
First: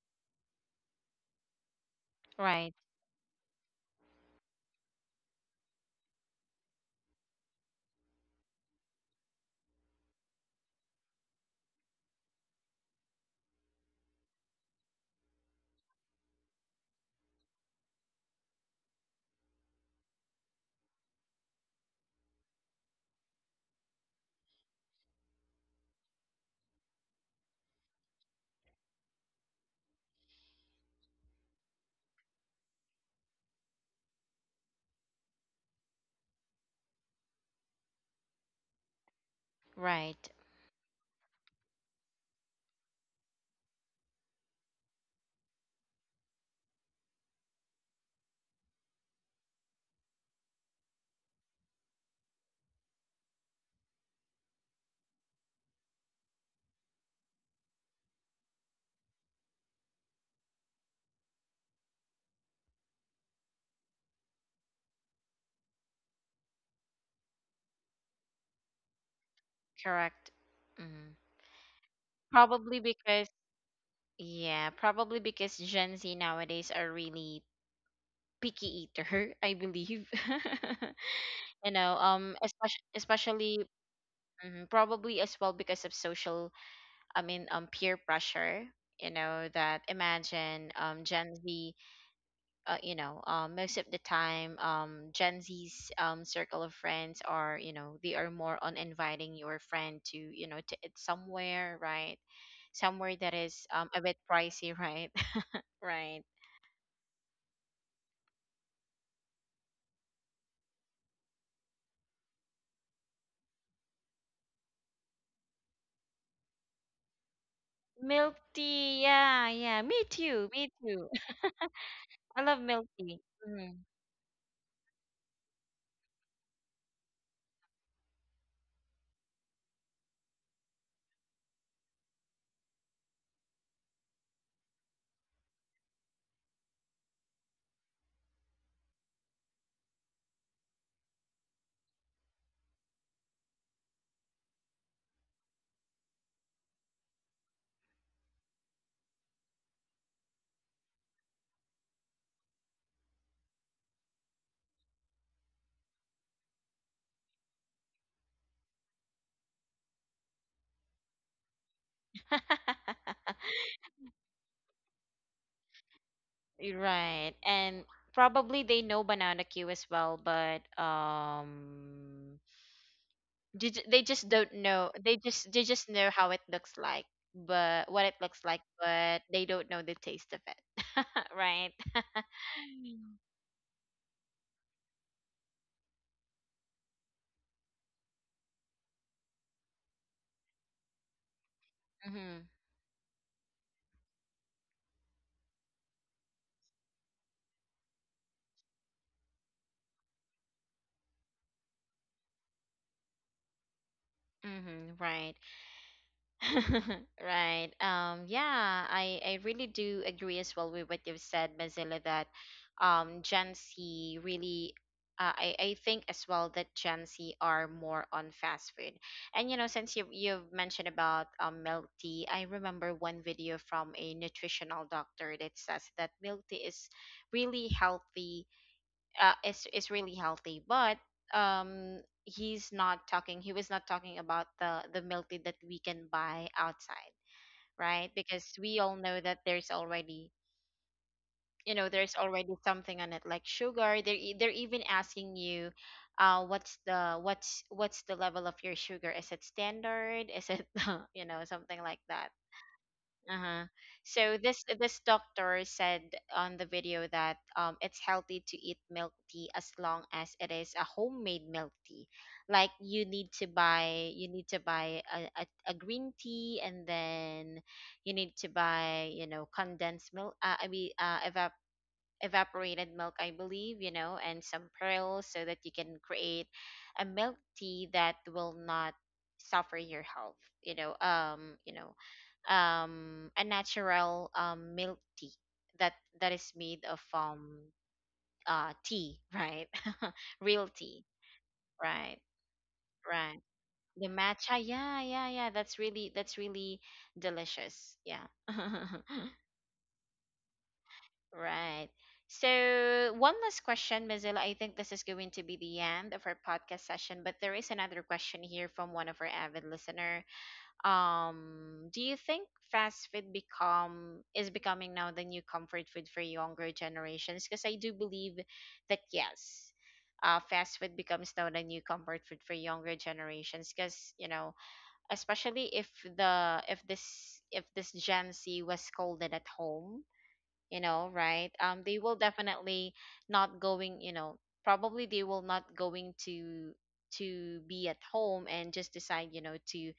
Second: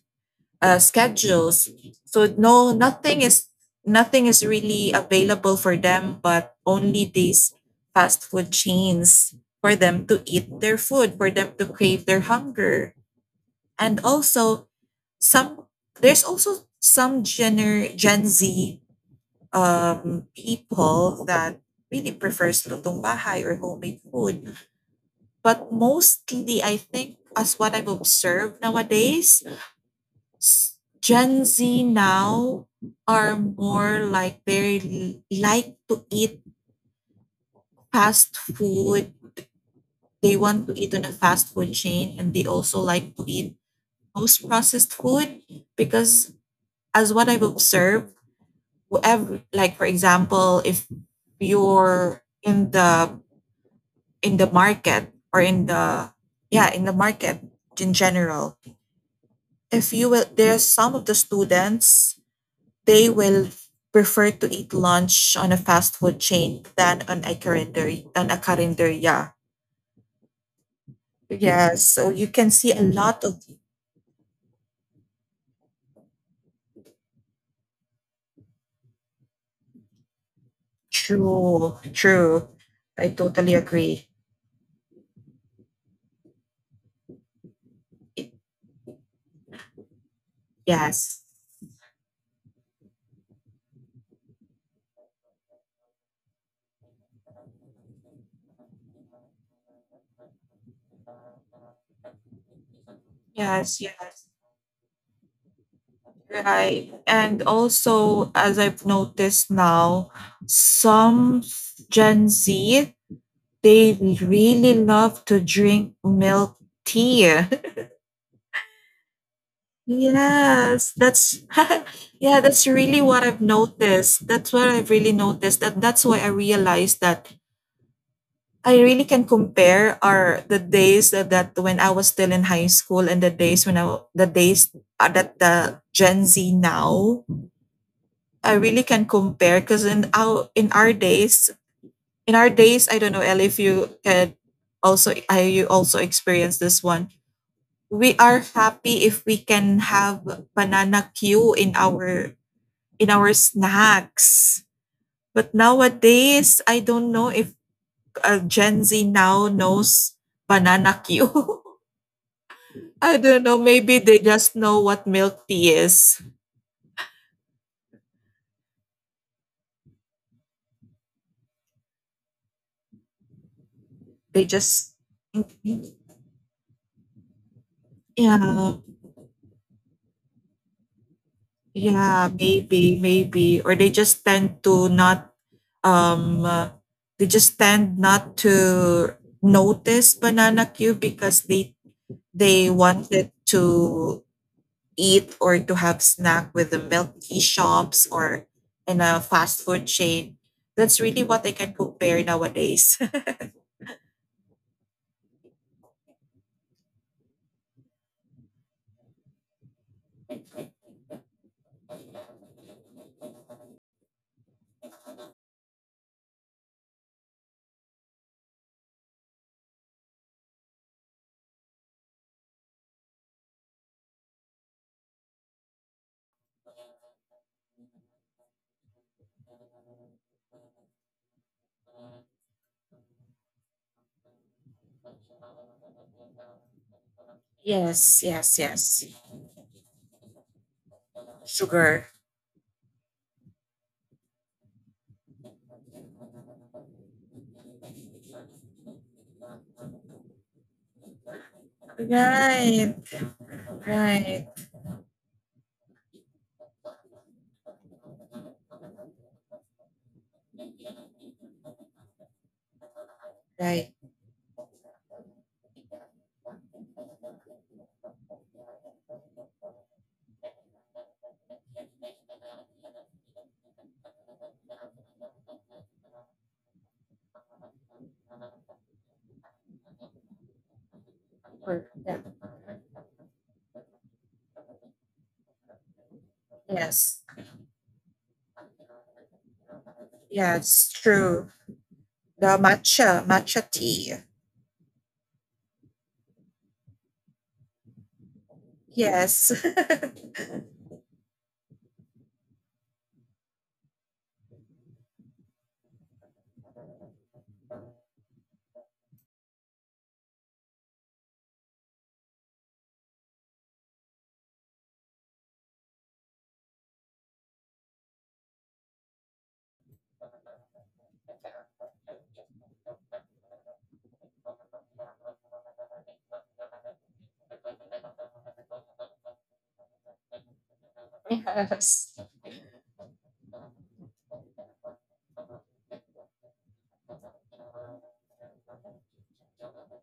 Speaker 2: schedules. So
Speaker 1: right,
Speaker 2: no, nothing is nothing is really available for them, but only these fast food chains for them to eat their food, for them to crave their hunger. And also some, there's also some Gen Z people that really prefers lutong bahay or homemade food. But mostly, I think, as what I've observed nowadays, Gen Z now are more like they like to eat fast food.
Speaker 1: right.
Speaker 2: They want to eat on a fast food chain, and they also like to eat most processed food because as what I've observed, whoever, like for example, if you're in the, in the market, or in the, yeah, in the market in general, if you will, there's some of the students, they will prefer to eat lunch on a fast food chain than on a calendar, on a carinderia.
Speaker 1: Correct. Mm.
Speaker 2: Yes, so you can see
Speaker 1: Probably
Speaker 2: a lot
Speaker 1: because
Speaker 2: of
Speaker 1: Yeah, probably because Gen Z nowadays are really picky eater, *laughs* I believe. *laughs* You
Speaker 2: true,
Speaker 1: know,
Speaker 2: true. I totally
Speaker 1: especially,
Speaker 2: agree.
Speaker 1: mhm, probably as well because of social, I mean, peer pressure. You know that, imagine,
Speaker 2: Yes,
Speaker 1: Gen Z, you know, most of the time, Gen Z's circle of friends are, you know, they are more on inviting your friend to, you know, to eat somewhere, right? Somewhere that is
Speaker 2: yes,
Speaker 1: a bit
Speaker 2: yes.
Speaker 1: pricey, *laughs* right? *laughs* Right.
Speaker 2: Right, and also as I've noticed now, some Gen Z, they really love to drink milk tea.
Speaker 1: Milk tea, yeah, yeah. Me too, me
Speaker 2: Yes,
Speaker 1: too.
Speaker 2: that's *laughs*
Speaker 1: *laughs*
Speaker 2: yeah,
Speaker 1: I love
Speaker 2: that's
Speaker 1: milk
Speaker 2: really
Speaker 1: tea.
Speaker 2: what I've
Speaker 1: Mm.
Speaker 2: noticed. That's what I've really noticed. That that's why I realized that I really can compare our the days that, that when I was still in high school and the days when I the days that the Gen Z now. I really can compare because in our days in our days, I don't know Elle, if you had also, I you also experienced this one. We are happy if we can have banana queue in our snacks. But nowadays, I don't know if Gen Z now knows banana Q. *laughs* I don't
Speaker 1: *laughs*
Speaker 2: know. Maybe they just know what milk tea is.
Speaker 1: You're right. And probably they know banana Q as well, but they just
Speaker 2: They
Speaker 1: don't
Speaker 2: just,
Speaker 1: know. They just know how it looks like,
Speaker 2: yeah,
Speaker 1: but they don't know the taste of it. *laughs* Right. *laughs*
Speaker 2: yeah, maybe, maybe. Or they just tend to not, um, uh, they just tend not to notice banana Q because
Speaker 1: Mm-hmm.
Speaker 2: they wanted to eat or to have snack with the milk tea shops or in a fast food chain. That's really what I can compare nowadays.
Speaker 1: Mm-hmm. Right. *laughs* Right. Yeah, I really do agree as well with what you've said, Mazilla, that um, Gen Z really, I think as well that Gen Z are more on fast food. And, you know, since you've mentioned about milk tea, I remember one video from a nutritional doctor that says that milk tea is really healthy, is really healthy. But He was not talking about the milk tea that we can buy outside,
Speaker 2: *laughs*
Speaker 1: right?
Speaker 2: Yes,
Speaker 1: Because
Speaker 2: yes,
Speaker 1: we all
Speaker 2: yes.
Speaker 1: know that there's already, you know,
Speaker 2: Sugar.
Speaker 1: there's already something on it like sugar. They're even asking you, what's the, what's the level of your sugar? Is it standard? Is it, *laughs* you know, something like that?
Speaker 2: Right,
Speaker 1: Uh-huh. So
Speaker 2: right,
Speaker 1: this doctor said on the video that it's healthy to eat milk tea as long as it is a homemade milk tea. Like
Speaker 2: right.
Speaker 1: you need to buy a green tea, and then you need to buy, you know, condensed milk, I mean, evaporated milk, I believe, you know, and some pearls so that you can create a milk tea that will not suffer your health, you know, um, you know, a natural, milk tea that that is made of,
Speaker 2: Yes.
Speaker 1: tea, right? *laughs*
Speaker 2: Yeah,
Speaker 1: Real
Speaker 2: it's
Speaker 1: tea,
Speaker 2: true.
Speaker 1: right?
Speaker 2: The matcha,
Speaker 1: Right.
Speaker 2: matcha
Speaker 1: The
Speaker 2: tea.
Speaker 1: matcha, yeah, yeah, yeah. That's really, that's really delicious. Yeah. *laughs*
Speaker 2: Yes. *laughs*
Speaker 1: Right. So, one last question, Mozilla. I think this is going to be the end of our podcast session, but there is another question here from one of our avid listener. Do you think fast food become is becoming now the new comfort food for younger generations? Because I do believe that yes, fast food becomes now the new comfort food for younger generations. Because you know, especially if the if this Gen Z was scolded at home, you know, right, they
Speaker 2: Yes.
Speaker 1: will definitely not going you know, probably they will not going to be at home and just decide, you know,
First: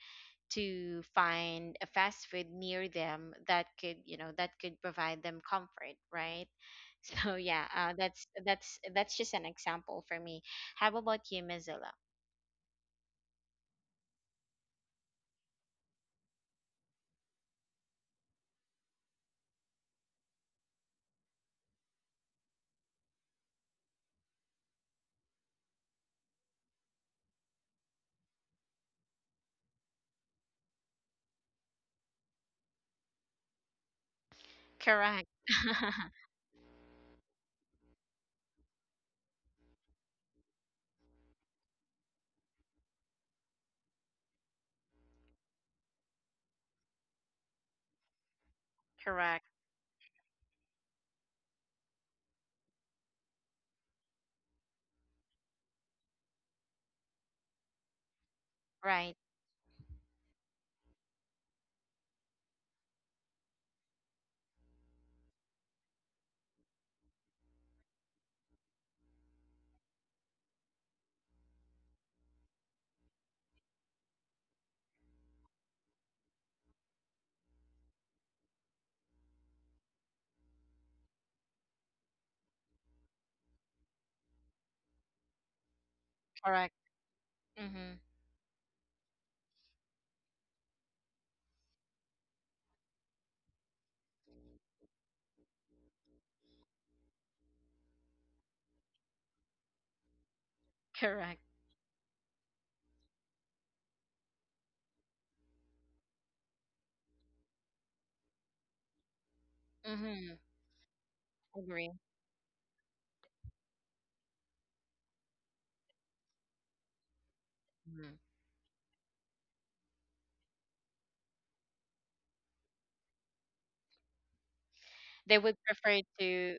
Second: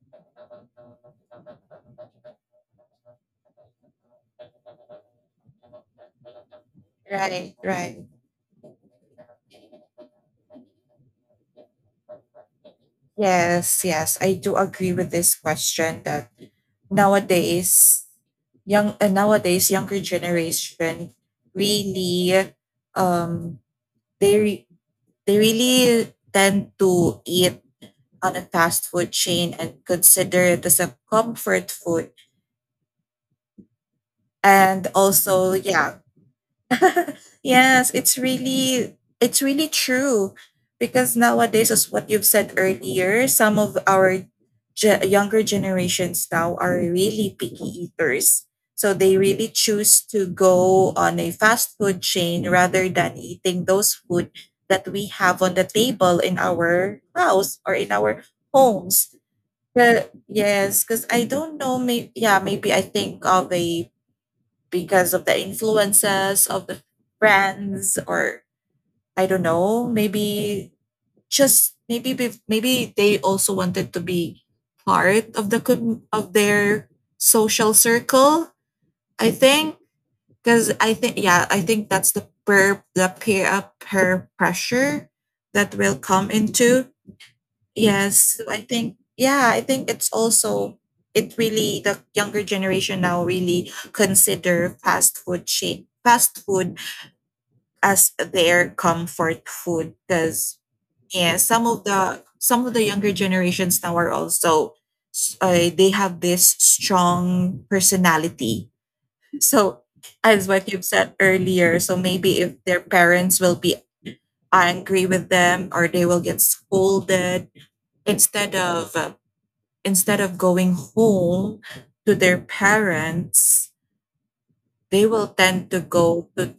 Speaker 1: to find a fast food near them that could, you know, that could provide them comfort, right? *laughs* So
Speaker 2: Right,
Speaker 1: yeah,
Speaker 2: right.
Speaker 1: that's just an example for me. How about you, Mozilla?
Speaker 2: Yes, yes. I do agree with this question that nowadays young, nowadays younger generation really um they re- they really tend to eat on a fast food chain and consider it as a comfort food and
Speaker 1: Correct.
Speaker 2: also yeah.
Speaker 1: *laughs*
Speaker 2: *laughs* Yes, it's really true because nowadays, as what you've said earlier, some of our younger generations now are really picky eaters. So they
Speaker 1: Correct.
Speaker 2: really choose to go on a fast food chain rather than eating those food that we have on the table in our house or in our homes.
Speaker 1: Right.
Speaker 2: Yes, because I don't know. Maybe yeah, maybe I think of a because of the influences of the brands or I don't know, maybe just maybe maybe they also wanted to be part of the of their social circle. I think because I think yeah, I think that's the peer peer pressure that will come
Speaker 1: Correct.
Speaker 2: into
Speaker 1: Mm-hmm.
Speaker 2: yes, so I think yeah, I think it's also it really the younger generation now really consider fast food shape fast food as their comfort food because yeah,
Speaker 1: Correct.
Speaker 2: some of the younger generations now are also they have this strong personality. So
Speaker 1: Mm-hmm.
Speaker 2: as what you've said earlier,
Speaker 1: Agree.
Speaker 2: so maybe if their parents will be angry with them or they will get scolded
Speaker 1: Hmm.
Speaker 2: instead of uh, instead of going home to their parents, they will
Speaker 1: They would
Speaker 2: tend to
Speaker 1: prefer
Speaker 2: go to
Speaker 1: to,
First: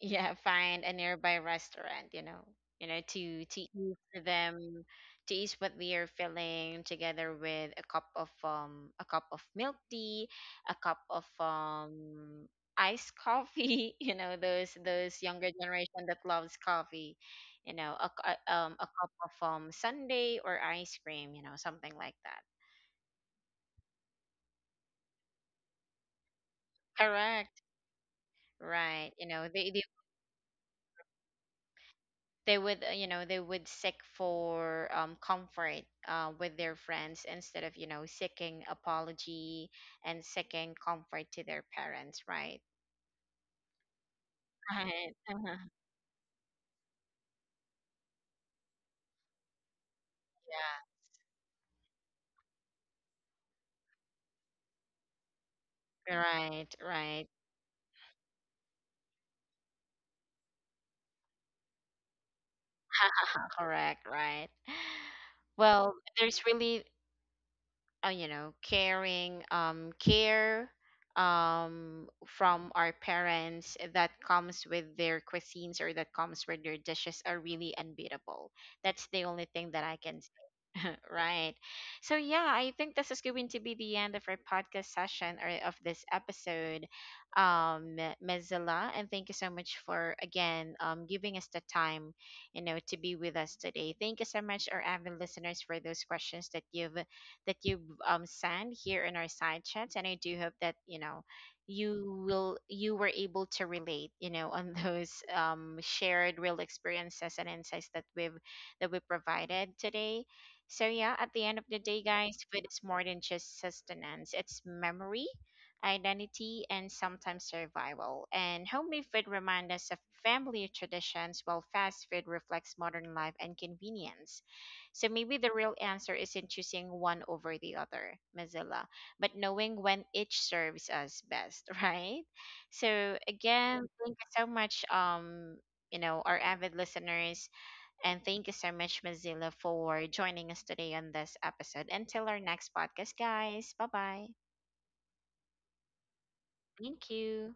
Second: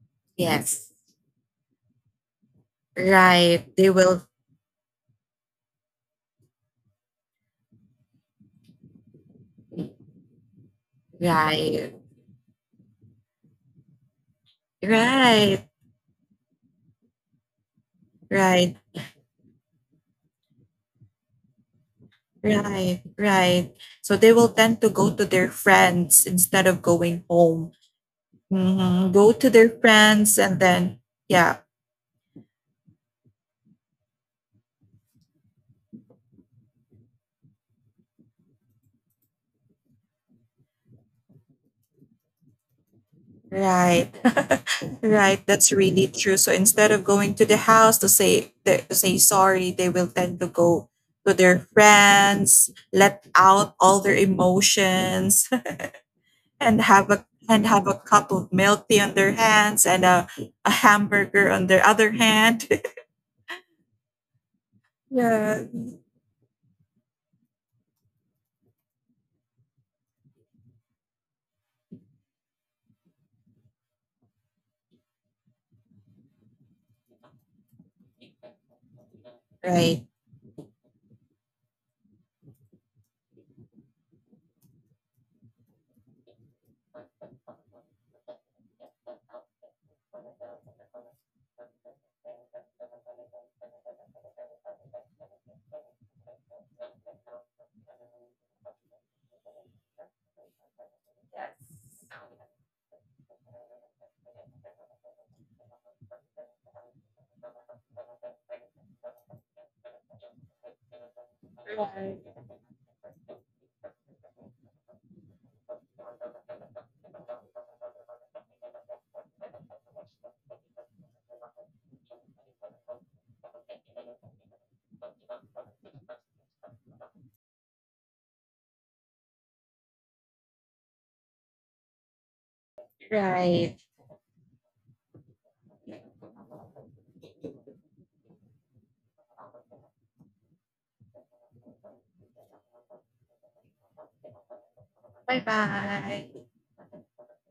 Speaker 1: yeah, find
Speaker 2: yes,
Speaker 1: a nearby restaurant, you know, you know, to
Speaker 2: right. They
Speaker 1: eat for
Speaker 2: will
Speaker 1: them to eat what we are feeling, together with a cup of, a cup of milk tea, a cup of,
Speaker 2: right,
Speaker 1: iced coffee, *laughs* you know, those younger
Speaker 2: right,
Speaker 1: generation that loves coffee, you know,
Speaker 2: right,
Speaker 1: a cup of, sundae or ice cream, you know, something like that.
Speaker 2: right, right. So they will tend to go to their friends instead of going
Speaker 1: Correct.
Speaker 2: home.
Speaker 1: Right.
Speaker 2: Mhm,
Speaker 1: You
Speaker 2: go
Speaker 1: know,
Speaker 2: to their friends and then yeah,
Speaker 1: they would, you know, they would seek for, comfort, with their friends, instead of, you know, seeking apology and seeking comfort to their parents, right?
Speaker 2: right. *laughs*
Speaker 1: Right.
Speaker 2: Right.
Speaker 1: Uh-huh.
Speaker 2: That's really true. So instead of going to the house to say sorry, they will tend to go to their friends, let out all their emotions,
Speaker 1: Yeah,
Speaker 2: *laughs*
Speaker 1: right, right.
Speaker 2: and have a cup of milk tea on their hands and a hamburger on their other hand. *laughs*
Speaker 1: Correct. Right. *sighs*
Speaker 2: Yeah.
Speaker 1: Well, there's really, you know, caring, care, from our parents that comes with their cuisines, or that comes with their dishes, are really unbeatable. That's the only thing that I
Speaker 2: Right.
Speaker 1: can. *laughs* Right. So yeah, I think this is going to be the end of our podcast session or of this episode, um, Mezilla, and thank you so much for again, giving us the time, you know, to be with us today. Thank you so much, our avid listeners, for those questions that you've sent here in our side chats, and I do hope that, you know, you were able to relate, you know, on *laughs* those shared real experiences and insights that we provided today. So yeah, at the end of the day, guys, food is more than just sustenance. It's memory, identity, and sometimes survival. And homemade food reminds us of family traditions, while fast food reflects modern life and convenience. So maybe the real answer isn't choosing one over the other, Mozilla, but knowing when each serves us best, *laughs* right? So
Speaker 2: Right. Right.
Speaker 1: again, thank you so much, you know, our avid listeners, and thank you so much, Mozilla, for joining us today on this episode. Until our next podcast, guys. Bye bye.
Speaker 2: Bye bye.
Speaker 1: Thank you.